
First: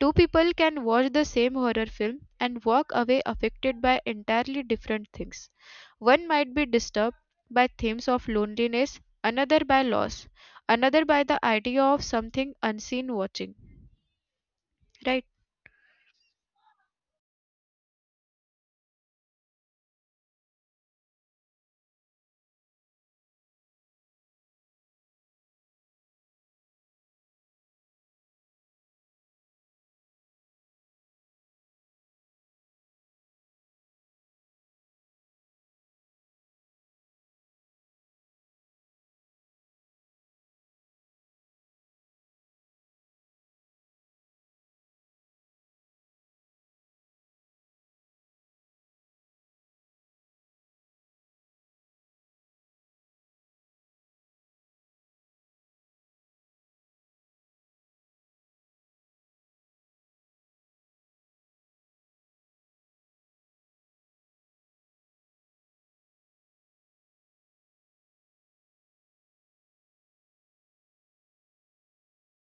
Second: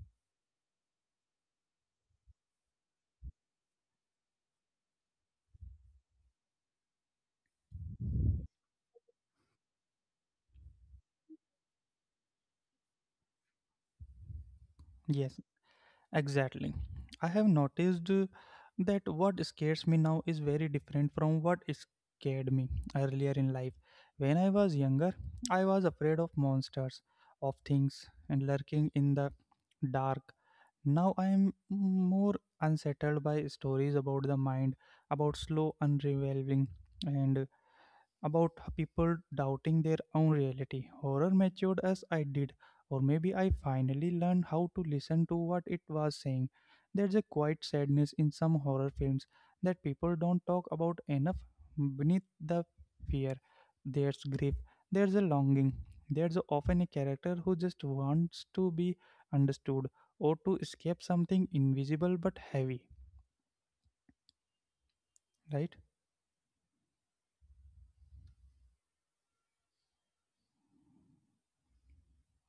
Two people can watch the same horror film and walk away affected by entirely different things. One might be disturbed by themes of loneliness, another by loss another by the idea of something unseen watching, right? Yes. Exactly. I have noticed that what scares me now is very different from what scared me earlier in life. When I was younger, I was afraid of monsters, of things, and lurking in the dark. Now I am more unsettled by stories about the mind, about slow unraveling, and about people doubting their own reality. Horror matured as I did, or maybe I finally learned how to listen to what it was saying. There's a quiet sadness in some horror films that people don't talk about enough. Beneath the fear, there's grief, there's a longing, there's often a character who just wants to be understood or to escape something invisible but heavy, right?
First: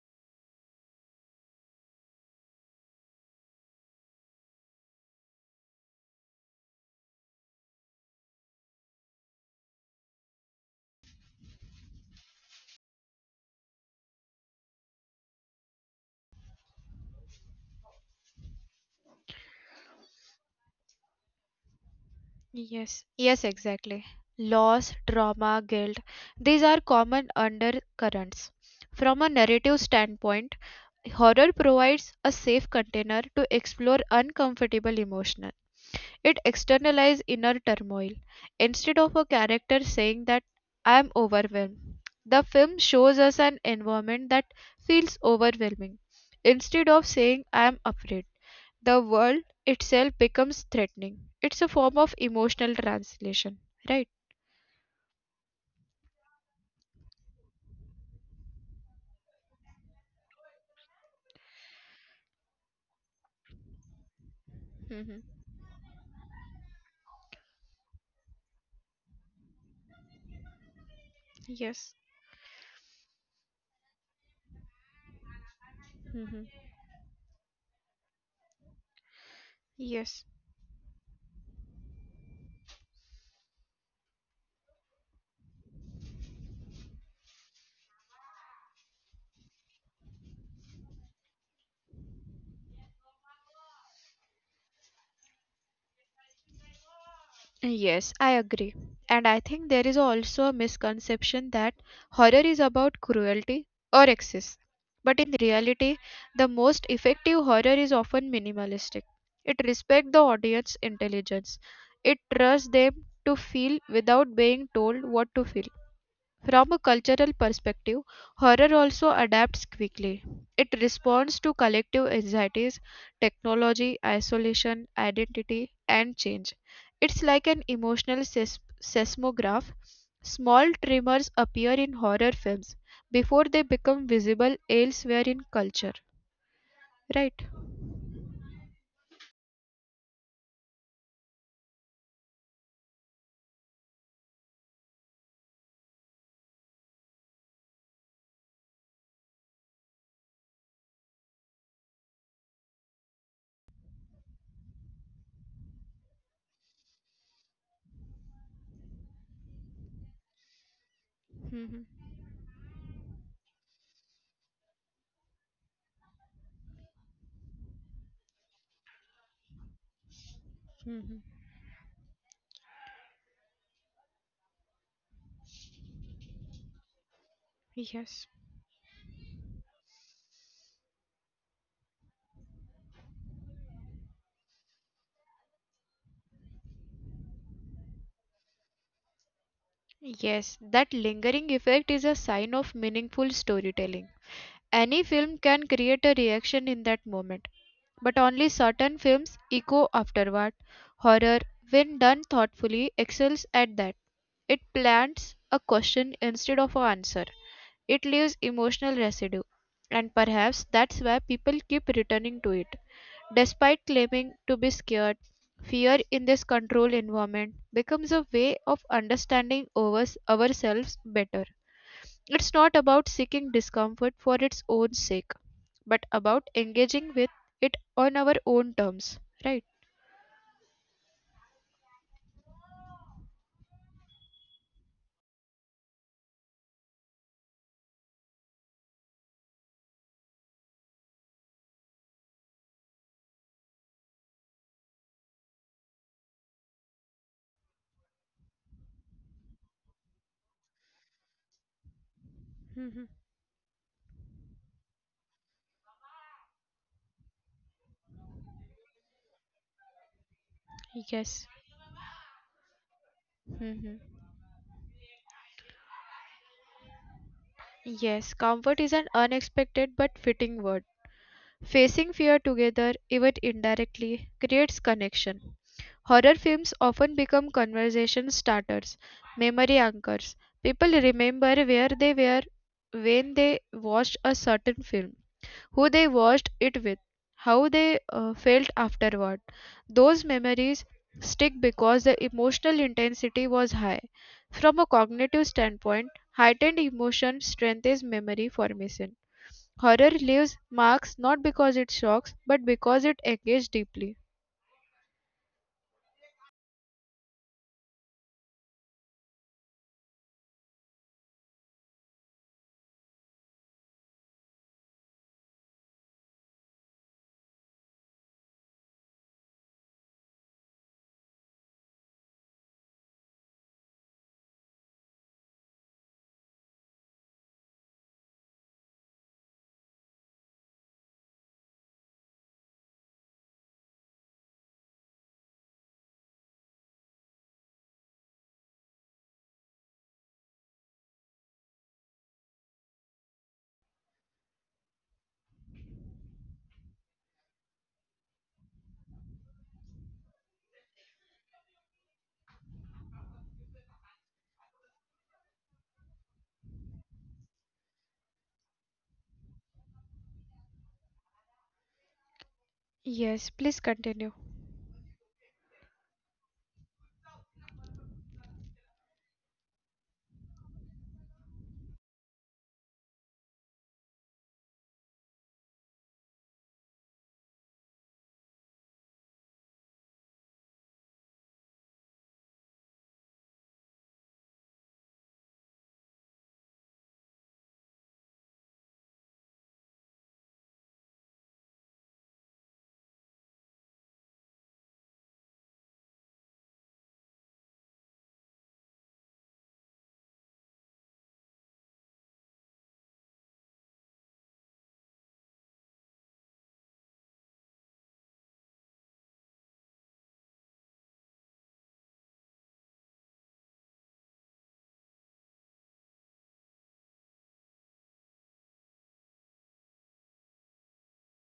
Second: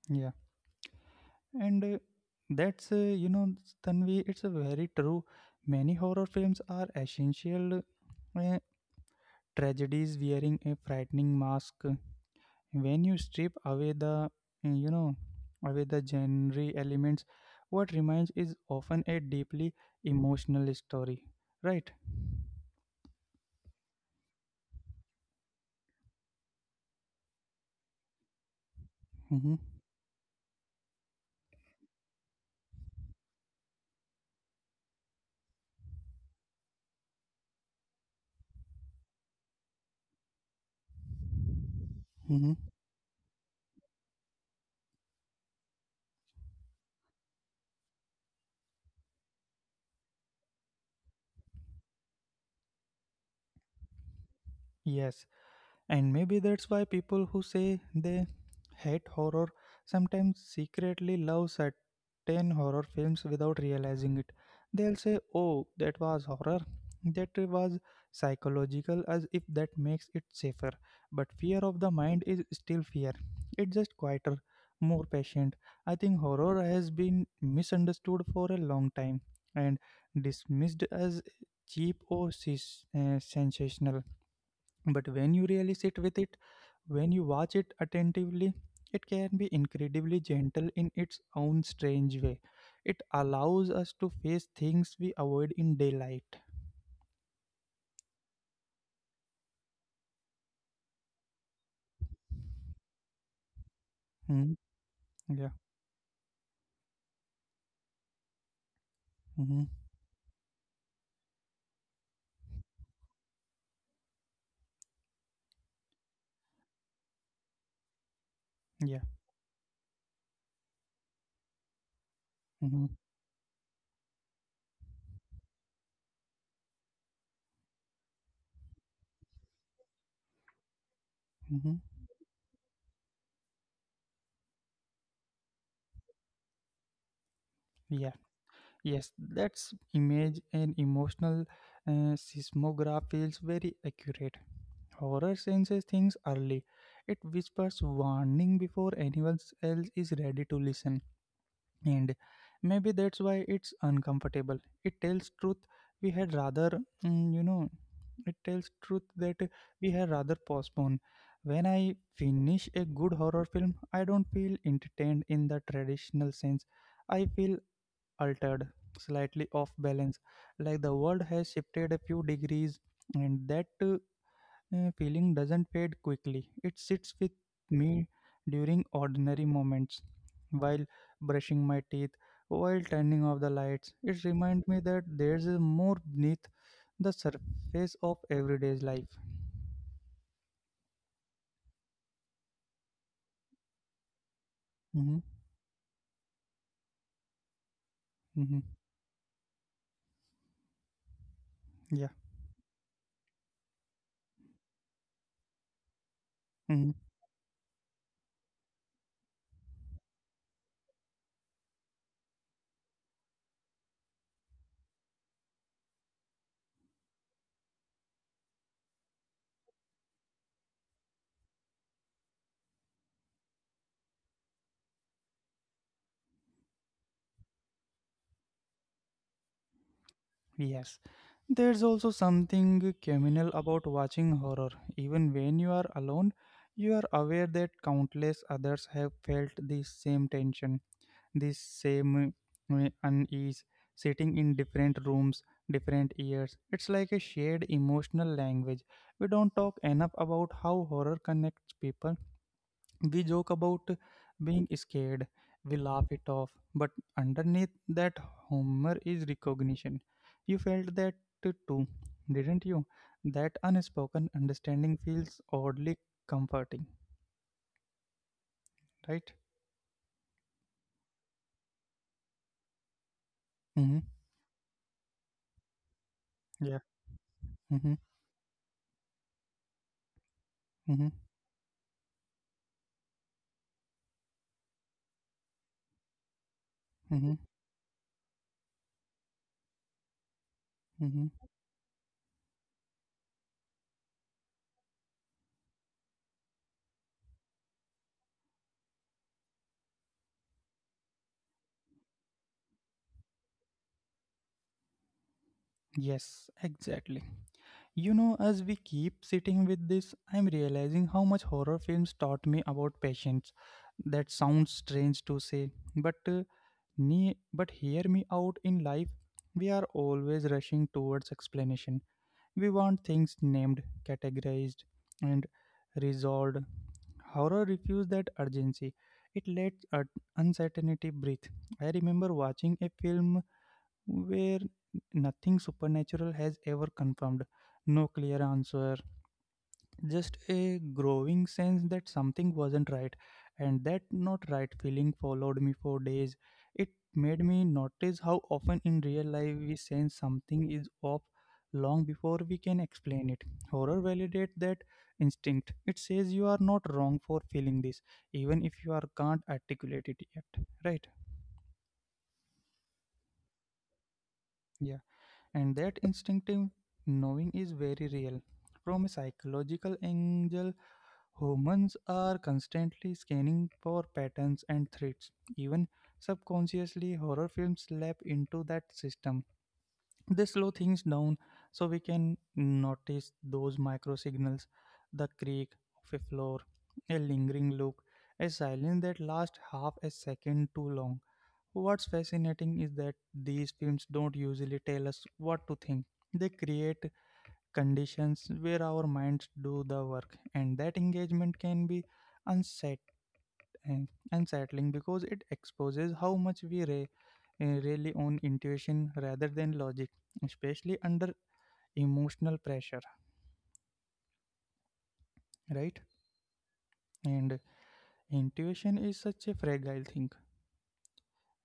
Yeah. And that's, you know, Tanvi, it's a very true. Many horror films are essential uh, tragedies wearing a frightening mask. When you strip uh, you know, away the genre elements, what remains is often a deeply emotional story, right? Yes. Yes, exactly. Loss, trauma, guilt, these are common undercurrents. From a Mm-hmm. narrative standpoint, horror provides a safe container to explore uncomfortable emotions. It externalizes inner turmoil. Instead of a character saying that I am overwhelmed, the Mm-hmm. film shows us an environment that feels overwhelming. Instead of saying I am afraid, the world itself becomes threatening. It's a form of emotional translation, right? Yes. And maybe that's why people who say they hate horror sometimes secretly love certain horror films without realizing it. They'll say, Mm-hmm. "Oh, that was horror, that was psychological," as if that makes it safer. But fear of the Yes. mind is still fear, it's just quieter, more patient. I think horror Mm-hmm. has been misunderstood for a long time and Yes. dismissed as cheap or sensational, but when you really sit with it, when you watch it attentively, it can be incredibly gentle in its own strange way. It allows us to face things we avoid in daylight. Yes, I agree. And I think there is also a misconception that horror is about cruelty or Hmm. excess. But Yeah. in reality, the most effective horror is often minimalistic. Hmm. It respects the audience intelligence. It trusts them to feel without being told what to feel. From a cultural perspective, Yeah. horror also adapts quickly. It responds to collective Hmm. anxieties, technology, isolation, identity, and change. It's like an emotional seismograph. Small tremors Hmm. appear in horror films before they become visible elsewhere in culture. Right? Yeah. Yes, that's image and emotional seismograph feels very accurate. Horror senses things early. It whispers warning before anyone else is ready to listen, and maybe that's why it's uncomfortable. It tells truth we had rather mm, you know it tells truth that we had rather postpone. When I Mhm. finish a good horror film, I don't feel entertained in the traditional sense. I feel altered, slightly off balance, like the world has Mhm. shifted a few degrees. And that feeling doesn't fade quickly. It sits with me Yes. during ordinary moments, while brushing my teeth, while turning off the lights. It reminds me that there's a more beneath the surface of everyday's life. Yes, that lingering effect is a sign of meaningful storytelling. Hmm. Any film can create a reaction in that moment, but Hmm. only certain films echo afterward. Horror, Yeah. when done thoughtfully, excels at that. It plants a question instead Hmm. of an answer. It leaves emotional residue, and perhaps that's why people keep returning to it. Despite claiming to be scared, fear in this controlled environment becomes a way of understanding ourselves better. It's not about seeking discomfort for its own sake, but about engaging with it on our own terms, right? Yes. There's also something communal about watching horror. Even when you are alone, you are aware that countless others have felt the same tension. This same unease, sitting in different rooms, different years. It's like a shared emotional language. We don't talk enough about how horror connects people. We Mhm. joke about being scared, we laugh it off, but underneath that humor is recognition. You felt that Yes. too, didn't you? That Mhm. unspoken understanding feels oddly comforting, Yes, comfort is an right? unexpected but fitting word. Facing fear together, even Mm-hmm. indirectly, creates connection. Horror Yeah. films often become Mm-hmm. conversation starters, memory anchors. Mm-hmm. People remember where they were when they watched a certain film. Who they watched it with, how they felt afterward. Those memories Mm-hmm. stick because the emotional intensity was high. From a cognitive standpoint, heightened emotion strengthens memory formation. Horror leaves marks not because it shocks, but because it engages deeply. Yes, exactly. You know, as we keep sitting with this, I'm realizing how much horror films taught me about patience. That sounds strange to say, but but hear me out. In life, we are always rushing towards explanation. We want things named, categorized, and resolved. Horror refused that urgency. It let uncertainty breathe. I remember watching a film where nothing supernatural has ever confirmed. No clear answer, just a growing sense that something wasn't right. And that not right feeling followed me for days. It made me notice how often in real life we sense something is off long before we can explain it. Horror validates that instinct. It says you are not wrong for feeling this, even if you are can't articulate it yet. Right? Yes, please continue. Yeah, and that instinctive knowing is very real. From a psychological angle, humans are constantly scanning for patterns and threats. Even subconsciously, horror films slap into that system. They slow things down so we can notice those micro signals: the creak of a floor, a lingering look, a silence that lasts half a second too long. What's fascinating is that these films don't usually tell us what to think. They create conditions where our minds do the work, and that engagement can be unset- eh, unsettling because it exposes how much we really on intuition rather than logic, especially under emotional pressure, right? And intuition is such a fragile thing,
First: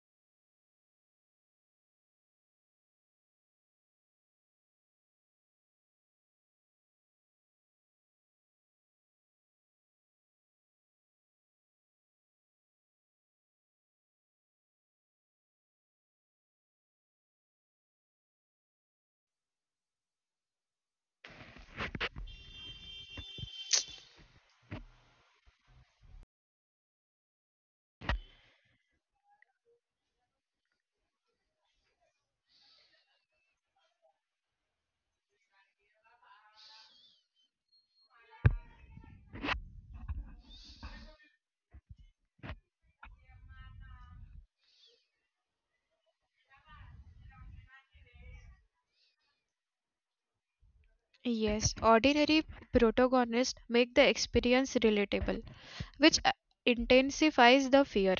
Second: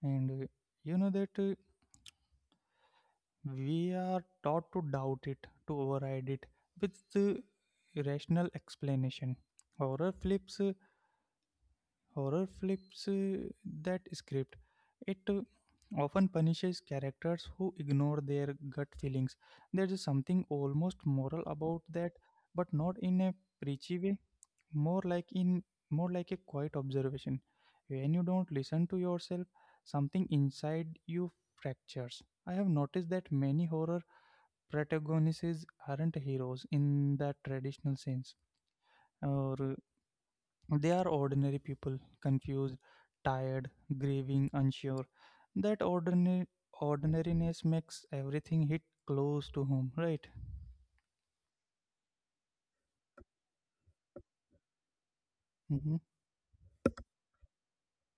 and eh, you know that we are taught to doubt it, to override it with the rational explanation. Horror flips, uh, Horror flips that script. It often punishes characters who ignore their gut feelings. There is something almost moral about that, but not in a preachy way. More like in More like a quiet observation. When you don't listen to yourself, something inside you fractures. I have noticed that many horror protagonists aren't heroes in that traditional sense, or they are ordinary people, confused, tired, grieving, unsure. That ordinary ordinariness makes everything hit close to home, right? Yes, ordinary protagonists make the experience relatable. Mm-hmm. Which intensifies the fear.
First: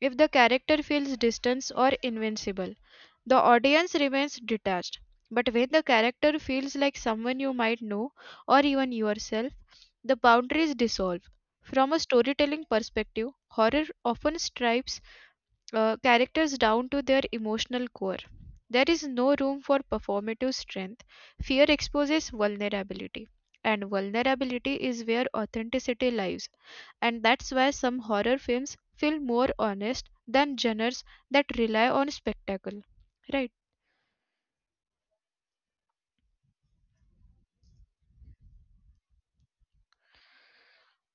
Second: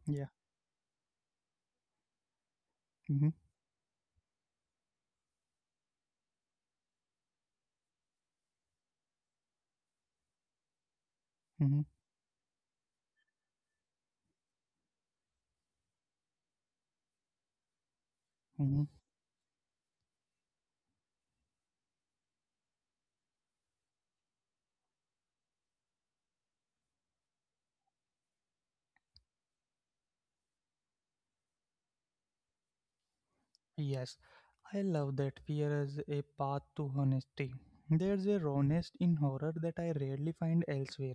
If Yeah. the character feels distant or invincible, Mm-hmm. the audience remains detached. But when the character feels like someone you might know or even yourself, the boundaries dissolve. Mm-hmm. From a storytelling perspective, horror often strips characters down to their emotional core. Mm-hmm. There is no room for performative strength. Fear exposes vulnerability, and vulnerability is where authenticity lives and that's why some horror films feel more honest than genres that rely on spectacle. Right? Yes, I love that fear as a path to honesty. There's a rawness in horror that I rarely find elsewhere.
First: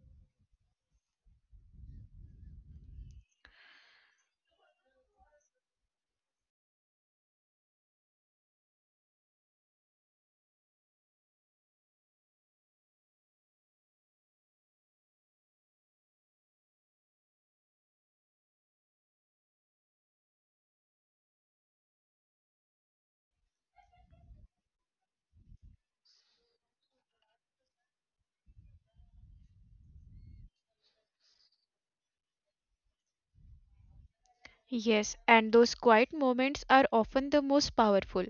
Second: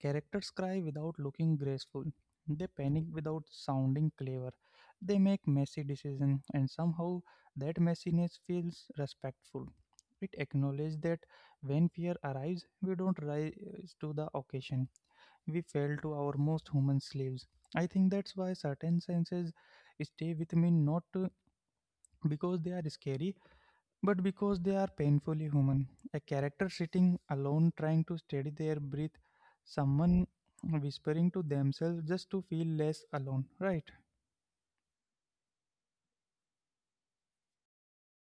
Characters cry without looking graceful. They panic without sounding clever. They make messy decisions, and somehow that messiness feels respectful. It acknowledges that when fear arrives, we don't rise to the occasion. We fail to our most human slaves. I think that's why certain senses stay with me, not because they are scary, but because they are painfully human. A character sitting alone trying to steady their breath, someone whispering to themselves just to feel less alone, right? Yes, and those quiet moments are often the most powerful.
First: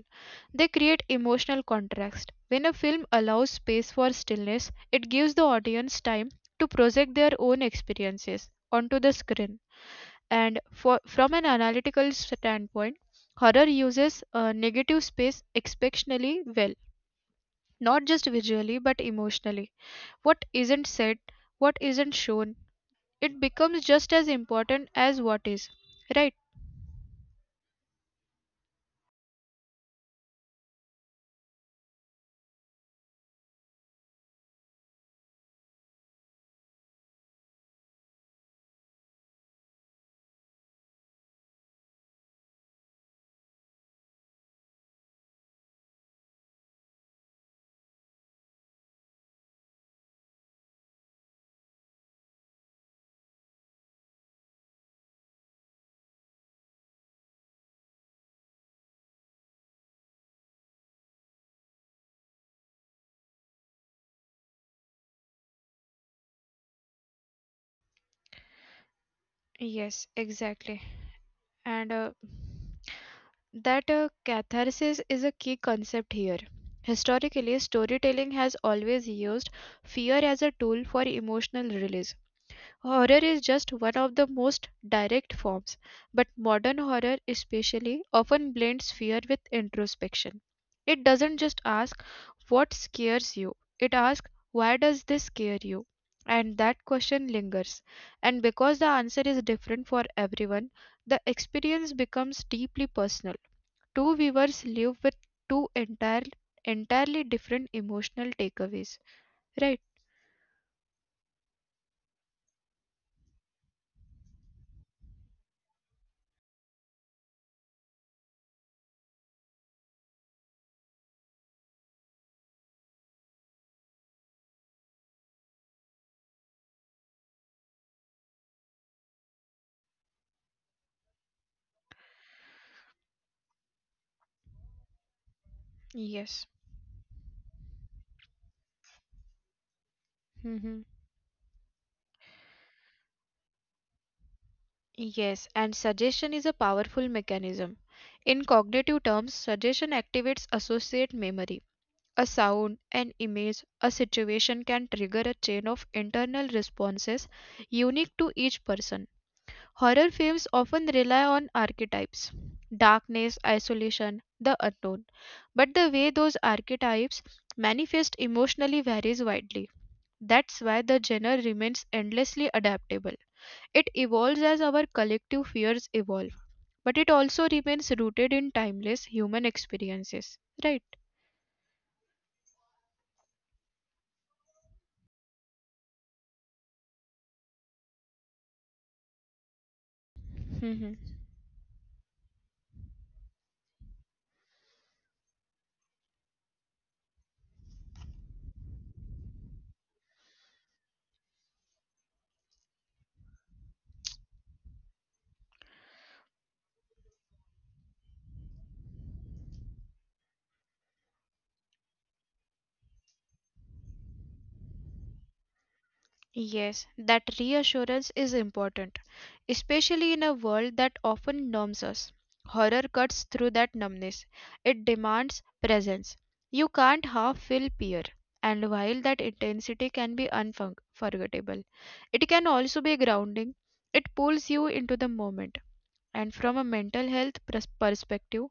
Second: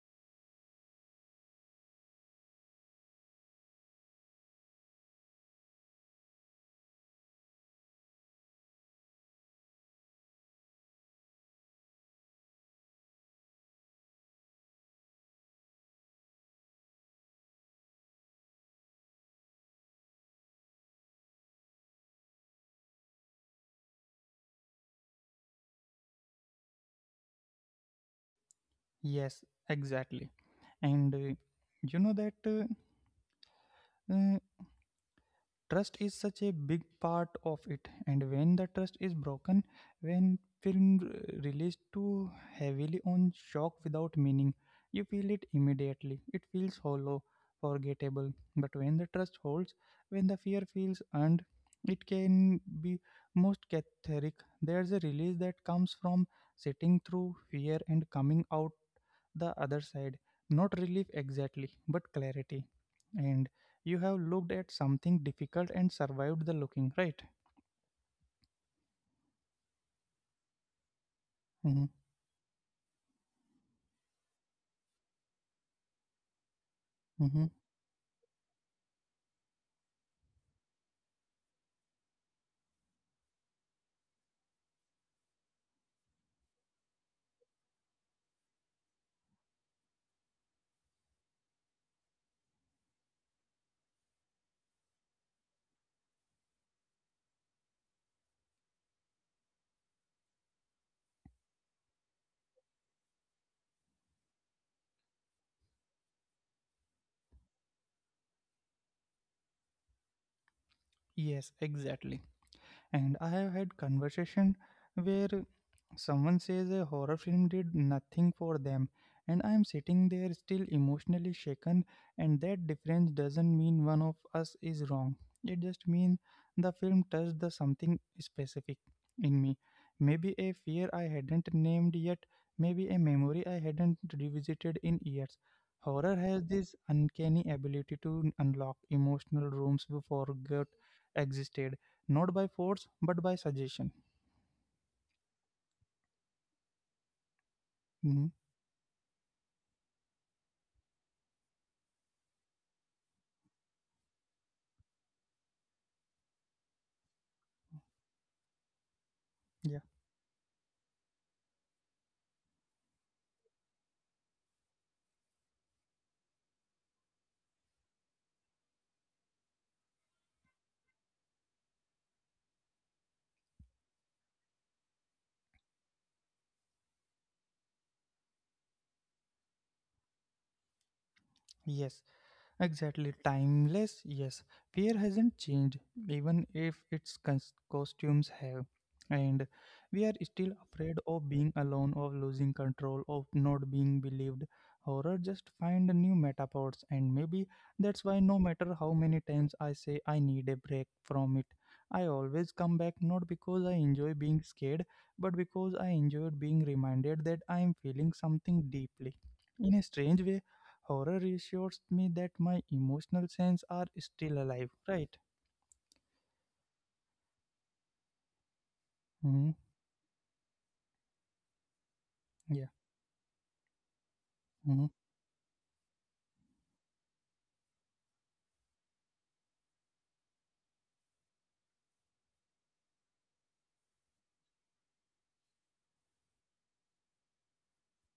They create emotional contrast. When a film allows space for stillness, it gives the audience time to project their own experiences onto the screen. And for, from an analytical standpoint, horror uses negative space exceptionally well. Not just visually but emotionally. What isn't said, what isn't shown, it becomes just as important as what is. Right? Yes, exactly. And You know that uh, trust is such a big part of it. And when the trust is broken, when relies too heavily on shock without meaning, you feel it immediately. It feels hollow, forgettable. But when the trust holds, when the fear feels earned, it can be most cathartic. There's a release that comes from sitting through fear and coming out the other side, not relief exactly, but clarity. And you have looked at something difficult and survived the looking, right? Yes, exactly. Mm-hmm. And that catharsis is a key concept here. Mm-hmm. Historically, storytelling has always used fear as a tool for emotional release. Horror is just one of the most direct forms, but modern horror, especially, often blends fear with introspection. It doesn't just ask what scares you, it asks why does this scare you? And that question lingers. And because the answer is different for everyone, the experience becomes deeply personal. Two viewers live with two entire, entirely different emotional takeaways, right? Yes, exactly. And I have had conversation where someone says a horror film did nothing for them, and I am sitting there still emotionally shaken. And that difference doesn't mean one of us is wrong. It just means the film touched the something specific in me. Maybe a fear I hadn't named yet, maybe a memory I hadn't revisited in years. Horror Yes. has this uncanny ability to unlock emotional rooms we forgot existed, not by force but by suggestion. Yes, and suggestion is a powerful mechanism. Mhm. In cognitive terms, suggestion activates associate memory. A sound, an image, a situation can trigger a chain of internal responses unique to each person. Yeah. Horror films often rely on archetypes darkness, isolation, the unknown. But the way those archetypes manifest emotionally varies widely. That's why the genre remains endlessly adaptable. It evolves as our collective fears evolve, but it also remains rooted in timeless human experiences, right? Yes. Exactly, timeless, yes. Fear hasn't changed, even if its costumes have. And we are still Mhm. afraid of being alone, of losing control, of not being believed. Horror just find new meta powers, and maybe that's why no matter how many times I say I need a break from it, I always come back, not because I enjoy being scared, but because I enjoyed being reminded that I am feeling something deeply. In a strange way, horror reassures me that my emotional senses are still alive, right? Yes, that reassurance is important, Hmm. especially in a world that often numbs us. Horror Yeah. cuts through that numbness, it Hmm. demands presence. You can't half feel fear, and while that intensity can be unforgettable, it can also be grounding. It pulls you into the moment, and from a mental health perspective,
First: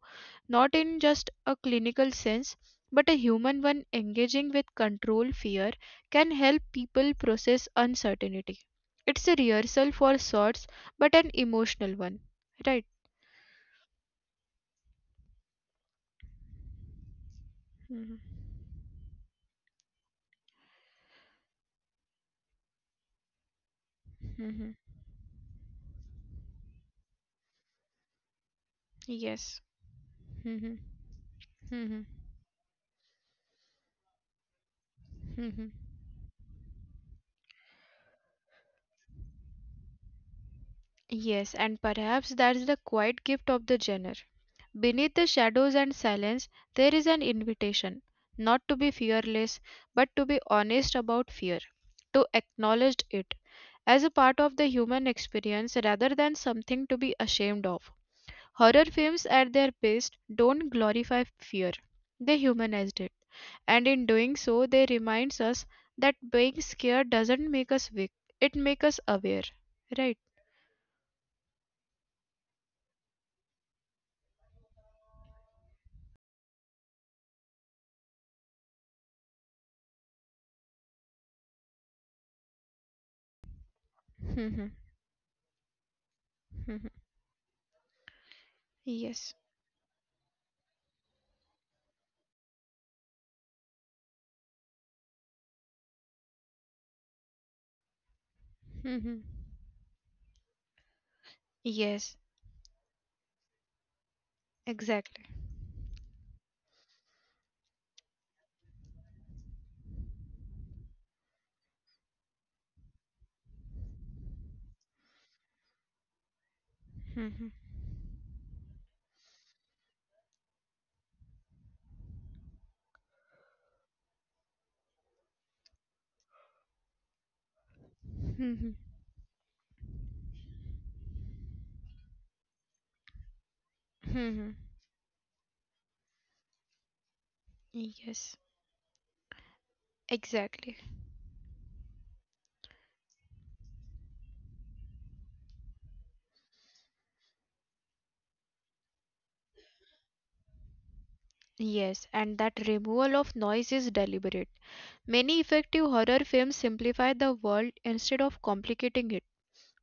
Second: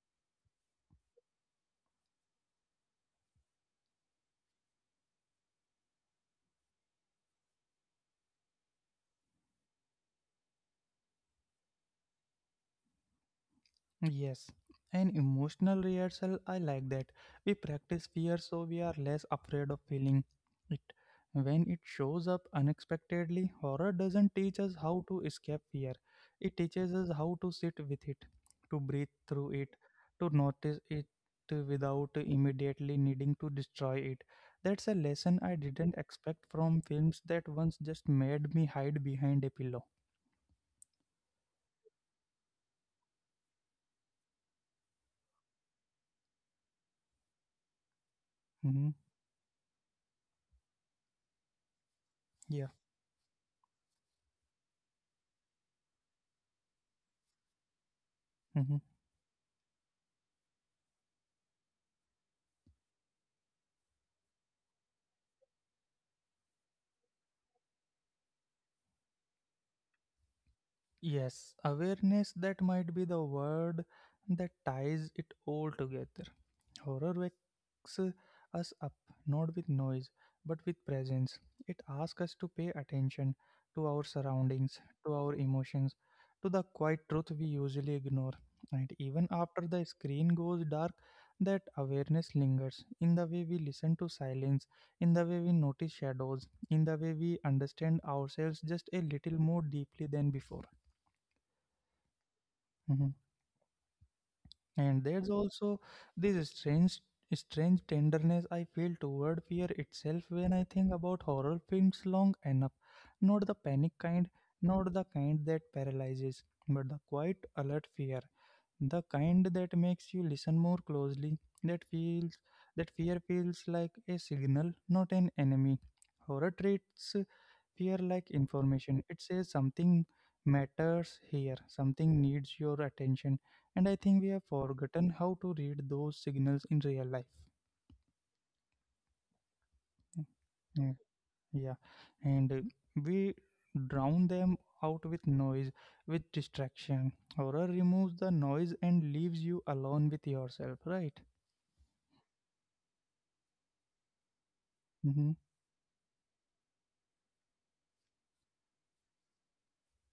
not in just a clinical sense, but a human one engaging with control fear can help people process uncertainty. It's a rehearsal for sorts, but an emotional one, right? Yes, an emotional rehearsal. I like that. We practice Mhm. fear so we are less afraid of feeling it. When it shows up unexpectedly, horror doesn't Mhm. teach us how to escape fear. It teaches us how to sit with it, to breathe Yes. through it, to Mhm. notice it Mhm. without immediately needing to destroy it. That's a lesson Mhm. I didn't expect from films that once just made me hide behind a pillow. Yes, and perhaps that's the quiet gift of the genre. Beneath the shadows and silence, there is an invitation not to be Hmm. fearless, but to be honest about fear, to Yeah. acknowledge it as a part of the human experience rather than something to be ashamed of. Horror Mm-hmm. films, at their best, don't glorify fear, they humanize it. And in doing so, they remind us that being scared doesn't make us weak, it makes us aware. Right? Yes, awareness, that might be the word that ties it all together. Horror wakes us up, not with noise, but with presence. It asks us to pay attention to our surroundings, (laughs) to our emotions, to the quiet truth we usually ignore. And even Yes. after the screen goes dark, that awareness lingers in the way we listen to silence, in the way we notice shadows, in the way we understand ourselves just a little more (laughs) deeply than before. Yes, Mm-hmm. And there's exactly. also this strange tenderness I feel toward fear itself when I think about horror films long enough. Not the panic kind, not the kind that paralyzes, but the quiet, alert (laughs) fear, the kind that makes you listen more closely, that feels, that fear feels like a signal, not an enemy. Horror treats fear like information. Hmm. It says something matters here, something needs your attention. And I think we have Hmm. forgotten how to read those signals in real life. Yes, Mm, exactly. yeah. and We drown them out with noise, with distraction. Horror removes the noise and leaves you alone with yourself, right? Yes, and that removal of noise is deliberate. Mm-hmm. Many effective horror films simplify the world instead of complicating it.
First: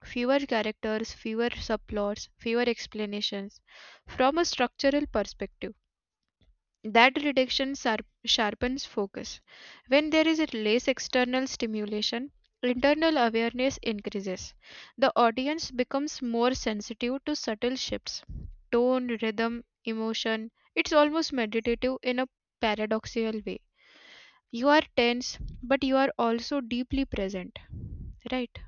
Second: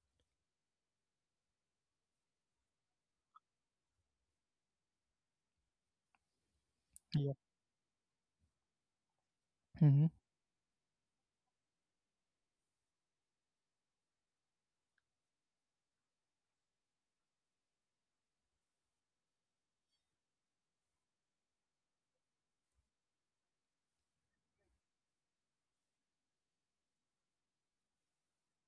Fewer characters, fewer subplots, fewer explanations. From a structural perspective, that Yeah. reduction sharpens focus. Hmm. When there is less external stimulation, internal awareness increases. The audience becomes more sensitive to subtle shifts tone, rhythm, emotion. It's almost meditative in a paradoxical way. You are tense, but you are also deeply present. Right?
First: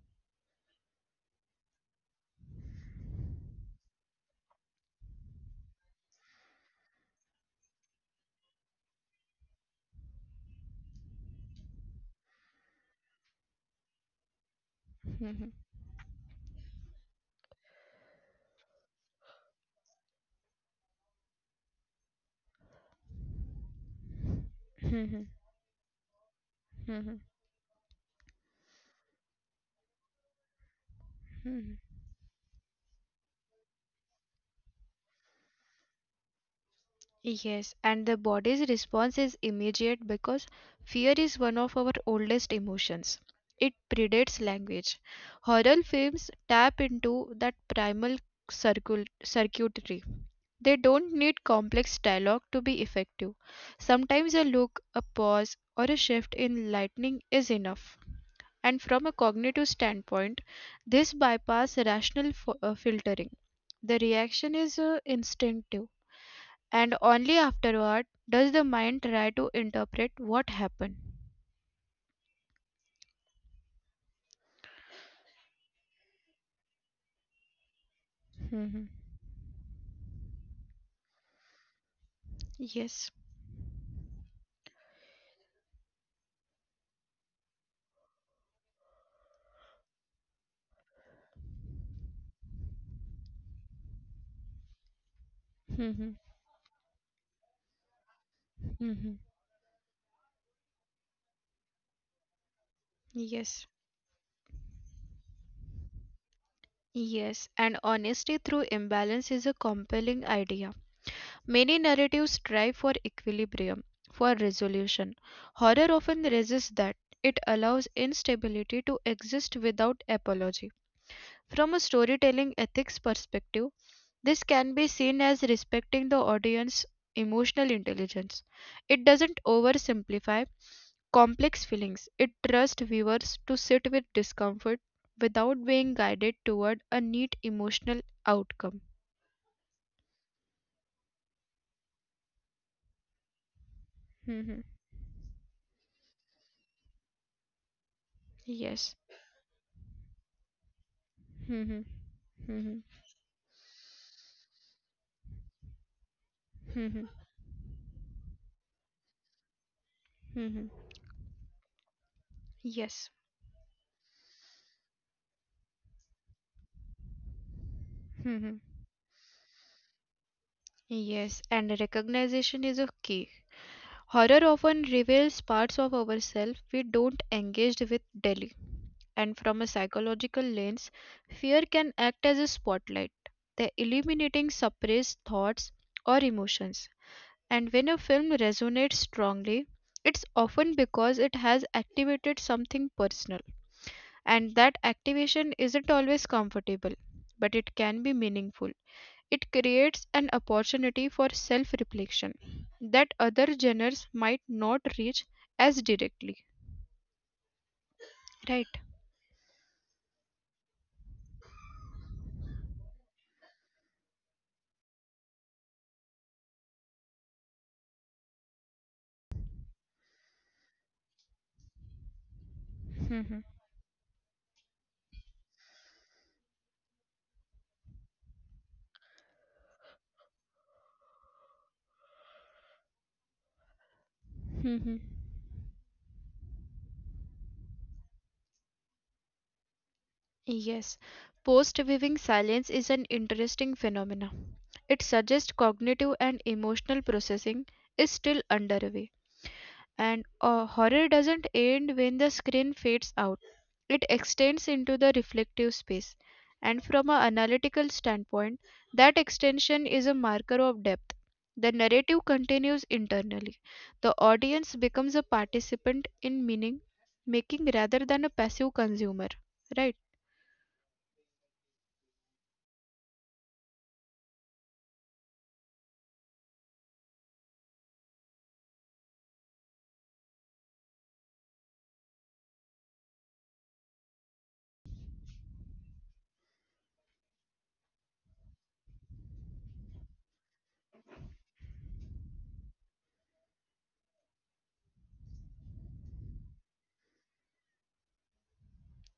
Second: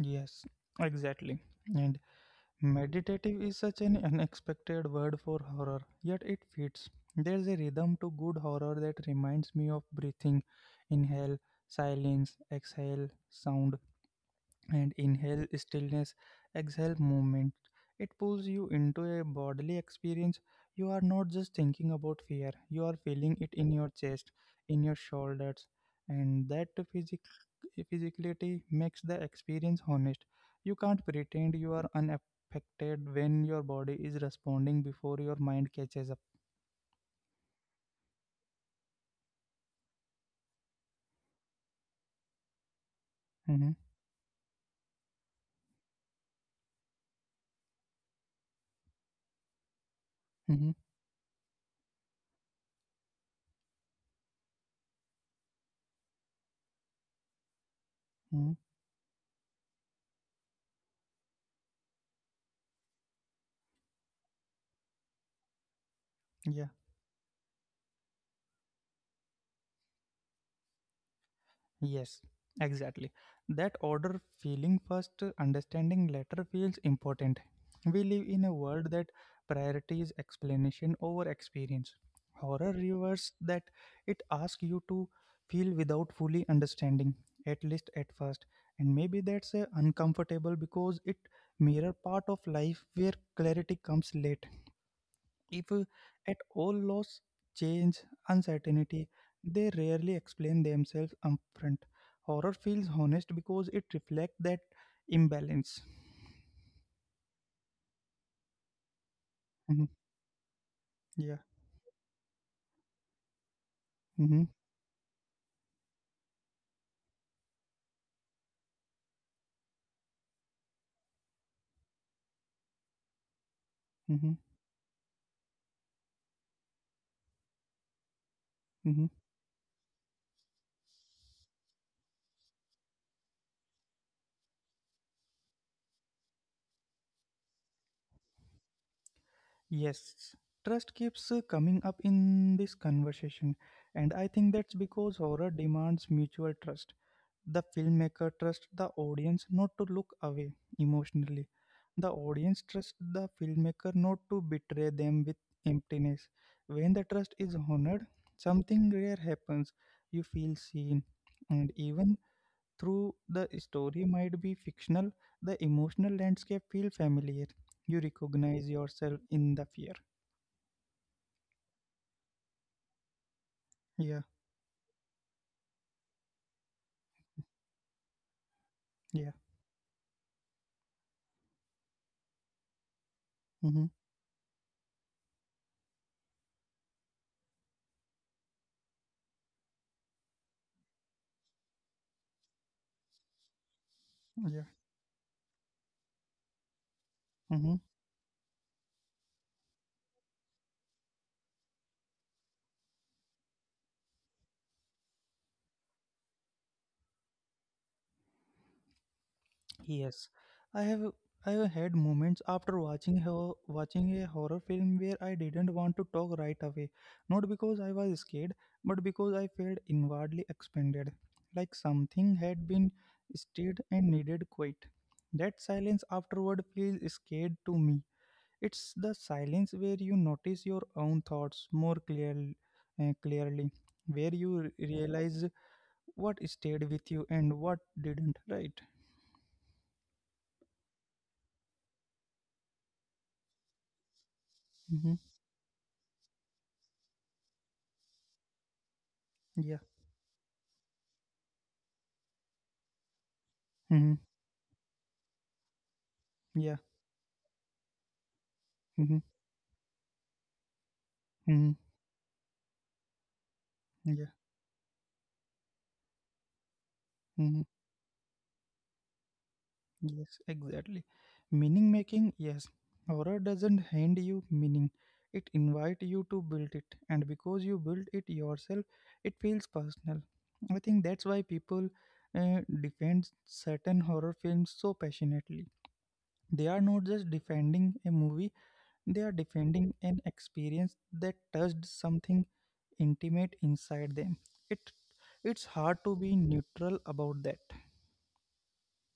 Yes, exactly. And meditative is such an unexpected word for horror, yet it fits. There's a rhythm to good horror that reminds me of breathing: inhale, silence, exhale, sound. And inhale, Mhm. stillness, exhale, movement. It pulls you into a bodily experience. You are not just thinking about fear, you are feeling it in your chest, in your Mhm. shoulders, and that Mhm. physicality makes the experience honest. You can't pretend you Mhm. are unaffected when your body is responding before your mind catches up. Yes, and the body's response is immediate because fear is one of our oldest emotions. Hmm. It predates language. Horror films tap into that primal circuitry. Hmm. They don't need complex dialogue to be effective. Sometimes a look, a pause, or a shift in lightning is enough. Hmm. And from a cognitive standpoint, this bypass rational filtering. The reaction is instinctive Yeah. and only afterward does the mind try to interpret what happened. Yes, exactly. That order, feeling first, understanding later, feels important. We live in a Mhm. world that prioritizes explanation over experience. Horror Yes. reverses that. It asks you to feel without fully understanding, at least at first. And maybe that's uncomfortable because it mirror part of life where clarity comes late. If Mhm. At all, loss, change, uncertainty, Mhm. they rarely explain themselves upfront. Horror feels honest because Yes. it reflects that imbalance. Yes, and honesty through imbalance is a Mhm. compelling idea. Yeah. Many narratives strive for equilibrium, for Mm-hmm. resolution. Horror often resists that. It allows instability to exist without apology. From a storytelling ethics perspective, Mm-hmm. this can be seen as respecting the audience's emotional intelligence. Mm-hmm. It doesn't oversimplify complex feelings, it trusts viewers to sit with discomfort without being guided toward a neat emotional outcome. Yes. Trust keeps coming up in this conversation, and I think Mhm. that's because horror demands mutual trust. The filmmaker trusts the Yes. audience not to look away emotionally. Mhm. The audience Mhm. trusts the filmmaker not to betray them with emptiness. When the Mhm. trust is honored, something rare happens. You feel Mhm. seen, and even through Yes. the story might be fictional, the emotional landscape feel familiar. You recognize Mhm. yourself in the fear. Yes, and recognition is a key. Yeah, Horror often reveals parts of ourselves we don't engage with daily. yeah, And from a psychological lens, fear can act as a spotlight, the mm-hmm, illuminating suppressed thoughts or emotions. And when a film resonates strongly, it's often because it has activated something personal. yeah, And that activation isn't always comfortable, but mm-hmm. it can be meaningful. It creates an opportunity for self reflection that other genres might not reach as directly. Right. Yes, I have I have had moments after watching watching a horror film where I didn't want to talk right away, not because I was scared, but because I felt inwardly expanded, like something had been Mhm. stirred and needed quiet. That silence afterward feels scared to me. It's the silence where you notice your own thoughts clearly, where you Mhm. realize what stayed with you and what didn't. Right? Yes, post viewing silence is an interesting phenomena. It Hmm. suggests cognitive and emotional processing is still underway. Yeah. And horror doesn't end when the screen fades out, it Mm-hmm. extends into the reflective space. Yeah. And from an analytical standpoint, that Mm-hmm. extension is a marker of depth. The Mm-hmm. narrative continues internally. The Yeah. audience becomes a participant in meaning Mm-hmm. making rather than a passive consumer, right? Yes, exactly. Meaning making, yes. Horror doesn't hand you meaning. It invite you to build it. And because you build it yourself, it feels personal. I think that's why people defend certain horror films so passionately. They are not just defending a movie, they are defending an experience that touched something intimate inside them. It it's hard to be neutral about that.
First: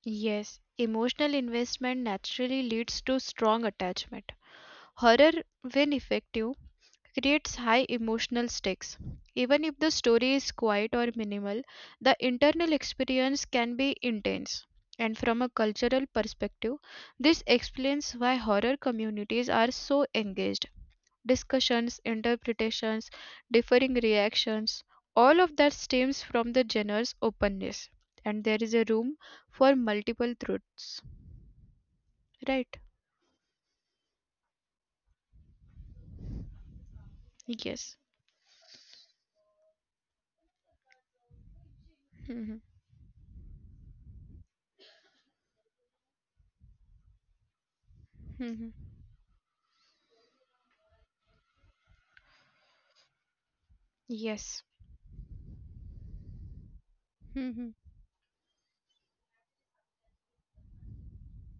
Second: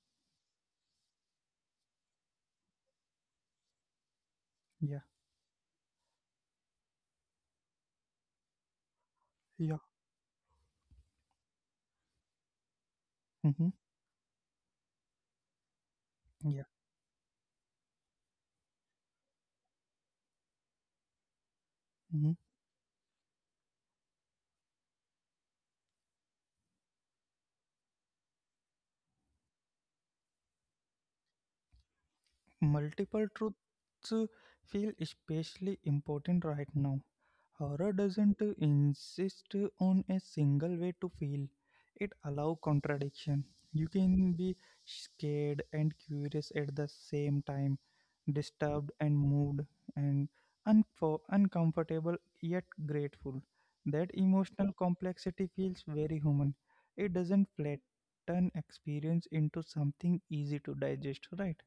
Yes, emotional investment naturally leads to strong attachment. Yeah. Horror, when effective, creates high emotional stakes. Even Ja. if the story is quiet or minimal, the internal experience Mhm. can be intense. And from a cultural Ja. perspective, this explains why horror communities are so engaged discussions, Mhm. interpretations, differing reactions. All of that stems from the genre's openness, and there is a room for multiple truths. Right? Multiple truths feel especially important right now. Horror Yes. doesn't insist on a single way to feel. It allows Mhm. contradiction. You can be scared and curious at the same time, disturbed Mhm. and moved, and uncomfortable yet grateful. That Yes. emotional complexity feels very human. It doesn't Mhm. flatten experience into something easy to digest, right?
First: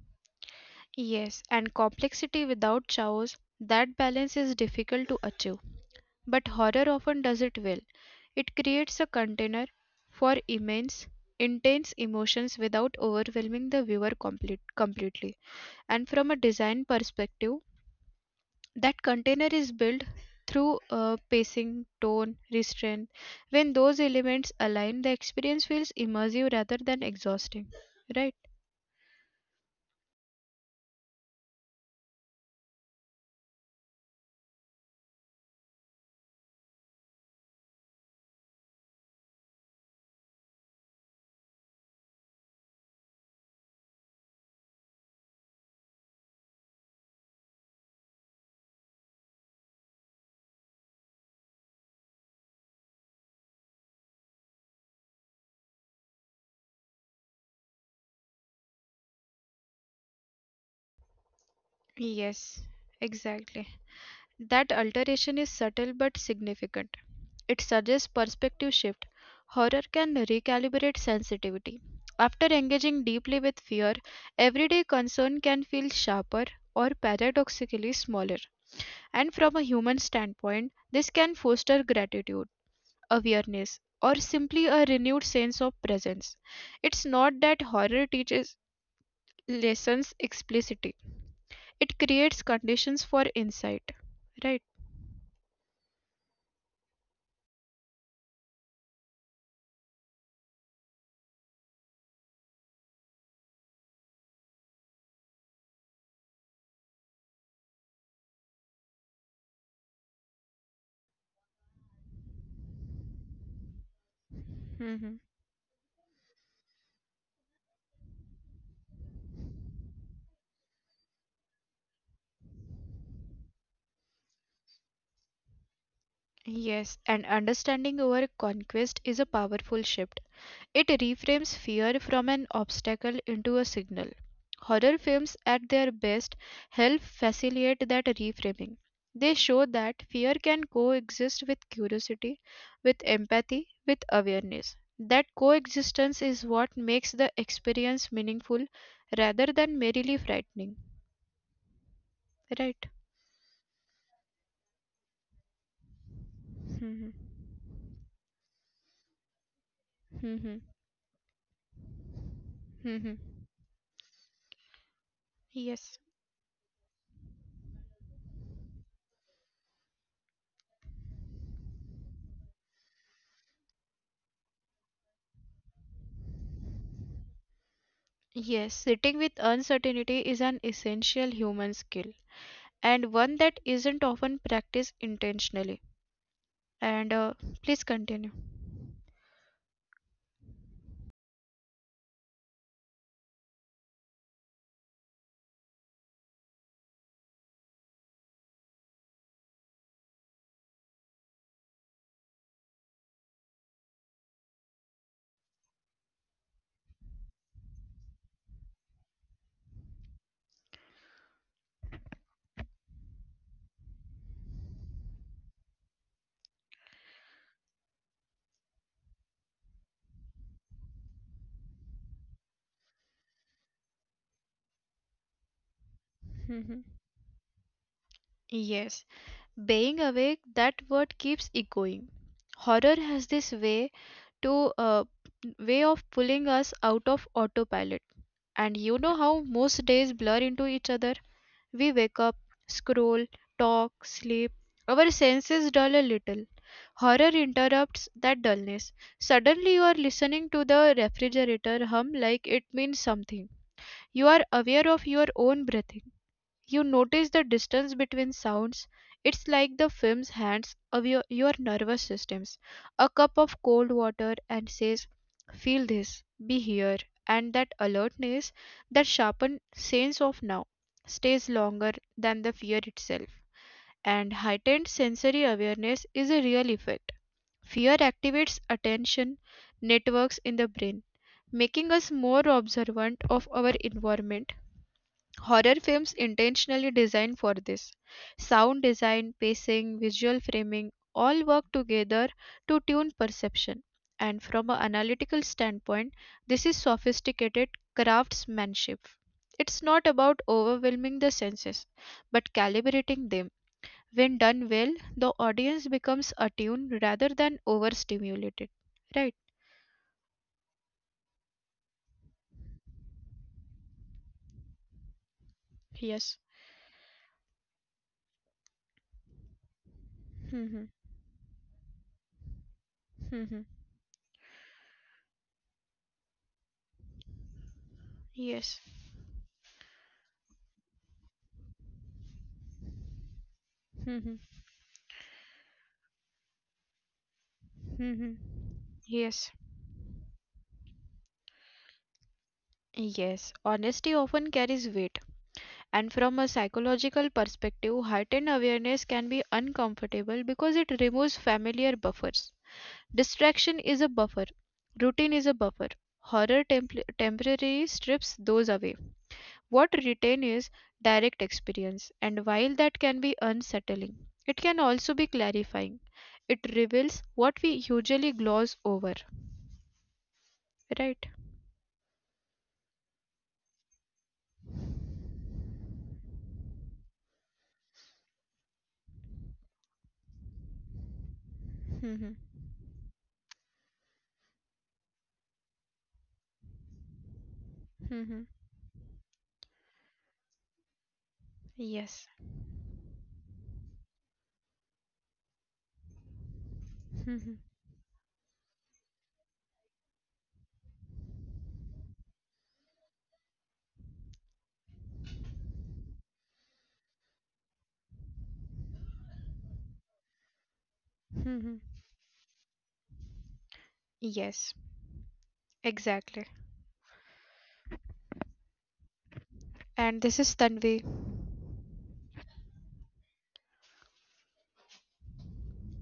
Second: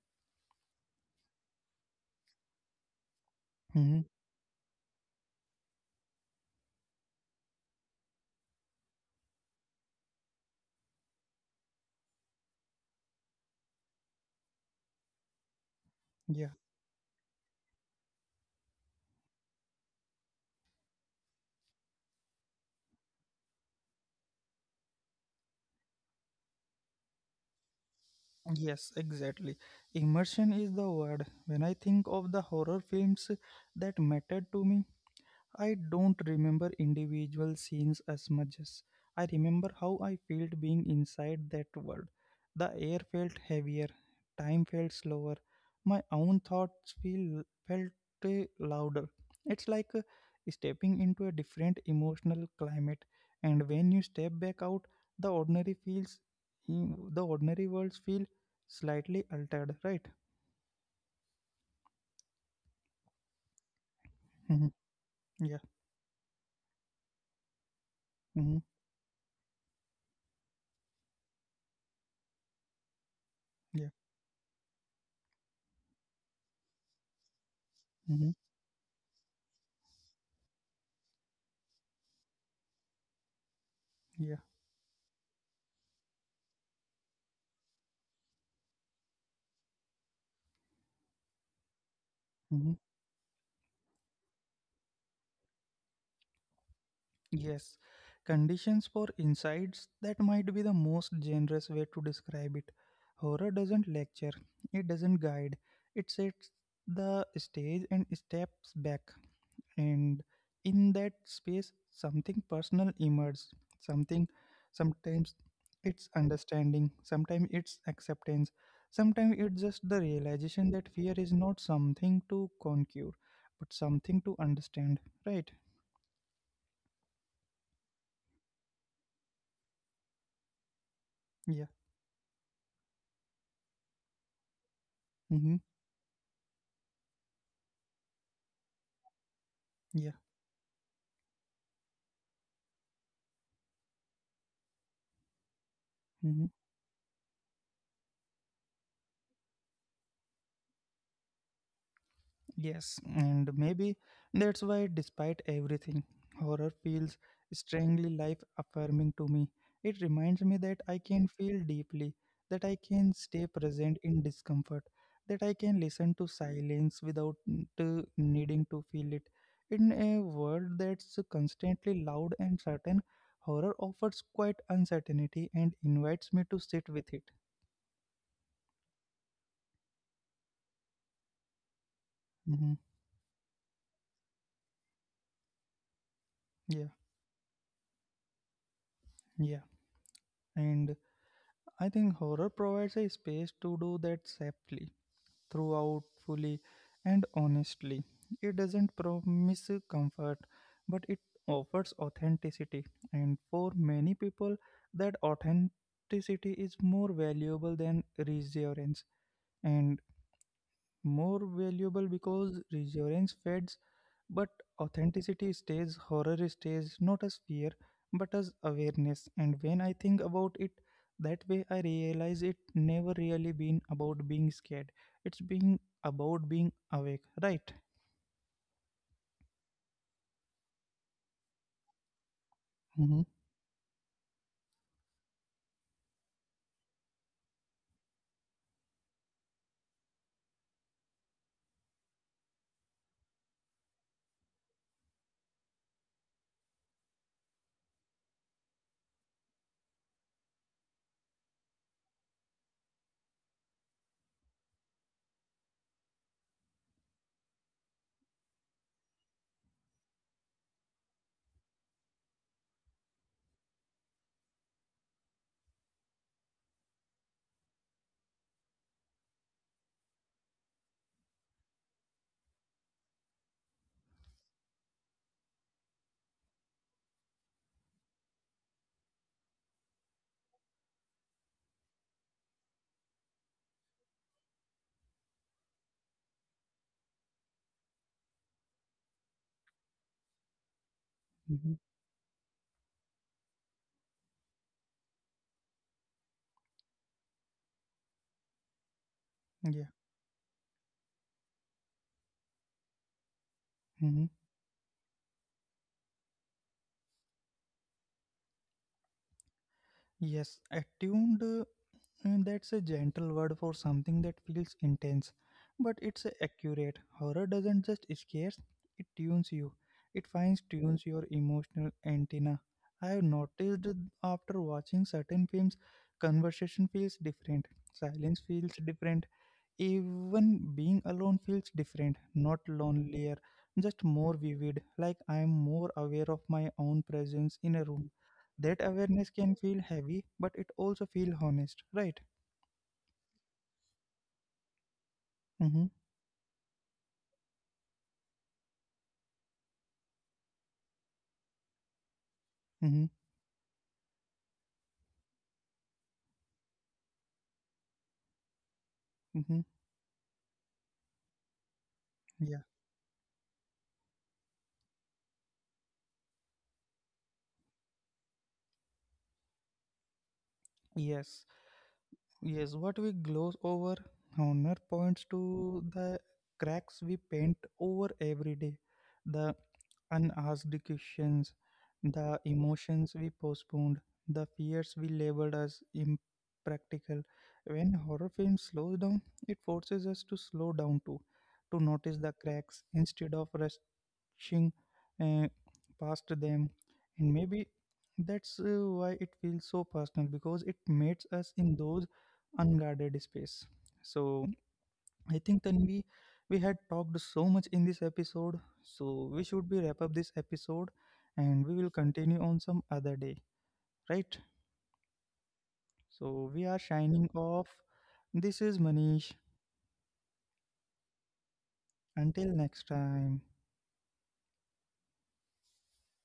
Yes. And complexity without chaos, that Hmm. balance is difficult to achieve. But horror often does it well. It creates a container for immense, intense emotions without overwhelming the viewer completely. And from a Yeah, design perspective, that container is built through pacing, tone, restraint. When those elements align, the experience feels immersive rather than exhausting. Right? yes, exactly. Immersion is the word. When I think of the horror films that mattered to me, I don't remember individual scenes as much as I remember how I felt being inside that world. The air felt heavier, time felt slower, my own thoughts feel felt louder. It's like stepping into a different emotional climate, and when you step back out, the ordinary feels, mm, the ordinary worlds feel slightly altered, right? Yes, exactly. Mhm. That Yeah. alteration is subtle but significant. It Hmm. suggests perspective shift. Horror can recalibrate sensitivity. After Yeah. engaging deeply with fear, everyday concern can feel sharper or Hmm. paradoxically smaller. And from a human standpoint, this can foster gratitude, Yeah. awareness, or simply a renewed sense of presence. It's not that horror teaches lessons explicitly, Mm-hmm. it creates conditions for insight. Right? Yes, conditions for insights, that might be the most generous way to describe it. Horror doesn't lecture, it doesn't guide, it sets the stage and steps back. And in that space, something personal emerges, something, sometimes hmm it's understanding, sometimes it's acceptance, sometimes it's just the realization that fear is not something to conquer, but something to understand, right? Yes, and understanding over conquest is a powerful shift. Yeah. It reframes fear from an obstacle into a signal. Mm-hmm. Horror films, at their best, help facilitate that reframing. They Yeah. show that fear can coexist with curiosity, with empathy, with awareness. That Mhm. coexistence is what makes the experience meaningful rather than merely frightening. Yes, and Right? maybe that's why, despite everything, horror feels Mhm. strangely life affirming to me. It reminds me that I can Mhm. feel deeply, that I can stay Mhm. present in discomfort, that I can listen to Yes. silence without to needing to feel it. In a world that's constantly loud and certain, horror offers quite uncertainty and invites me to sit with it. Yes, sitting with uncertainty is an essential human skill, Mhm. and one that isn't often practiced intentionally. Yeah, And please continue. yeah. And I think horror provides a space to do that safely, throughout, fully, and honestly. It doesn't promise comfort, but it offers authenticity. And for many people, that authenticity is more valuable than reassurance, and more valuable because reassurance fades but authenticity stays. Horror stays, not as fear, but as awareness. And when I think about it that way, I realize it never really been about being scared. It's being about being Mhm. awake, right? Yes, being awake, that word keeps echoing. Horror Mm-hmm. has this to uh, way of pulling us out of autopilot. And you know how most days blur into each other? We wake up, scroll, talk, sleep. Our senses dull a little. Horror interrupts that dullness. Suddenly, you are listening to the refrigerator hum like it means something. You are aware of your own breathing. You notice the distance between sounds. It's like the film's hands of your nervous systems. A cup of cold water and says, feel this, be here. And that alertness, that sharpened sense of now, stays longer than the fear itself. And heightened sensory awareness is a real effect. Fear activates attention networks in the brain, making us more observant of our environment. Horror films intentionally designed for this. Sound design, pacing, visual framing all Mm-hmm. work together to tune perception. And from an analytical standpoint, this is sophisticated craftsmanship. It's Yeah. not about overwhelming the senses, but calibrating them. Hmm. When done well, the audience becomes attuned rather than overstimulated. Right? Yes, attuned. And that's a gentle word for something that feels intense, but it's Yes. accurate. Horror doesn't just scare, it tunes you. It finds Mhm. tunes your emotional antenna. I have Mhm. noticed that after watching certain films, conversation feels different, silence feels Yes. different, even being alone feels different, not lonelier, just more Mhm. vivid, like I am more aware of my own presence in a room. Mhm. That awareness Yes. can feel heavy, but it also feels honest, right? Yes, honesty often carries weight, Mm-hmm, and from a psychological perspective, heightened awareness can be uncomfortable because it removes familiar buffers. mm-hmm, Distraction is a buffer, routine is a buffer. Horror temporarily strips those away. mm-hmm. What retain is direct experience, and Yeah. while that can be unsettling, it can also be clarifying. It reveals what we usually gloss over, right? Yes. Yes. What we gloss over, honor points to the cracks we paint over every day, the unasked questions, (laughs) the hmm emotions we postponed, the fears we labeled as impractical. When horror hmm film slows down, it forces us to slow down too, to notice the Yes. cracks instead of rushing uh, past them. (laughs) And maybe hmm that's why it feels so personal, because it meets us in those unguarded space. So I think Tanvi, we had talked so much in this episode, so we should be wrap up this episode, and we hmm will continue on some other day, right? Yes. So Exactly. we are shining off. This is Manish, And this is Tanvi. until next time.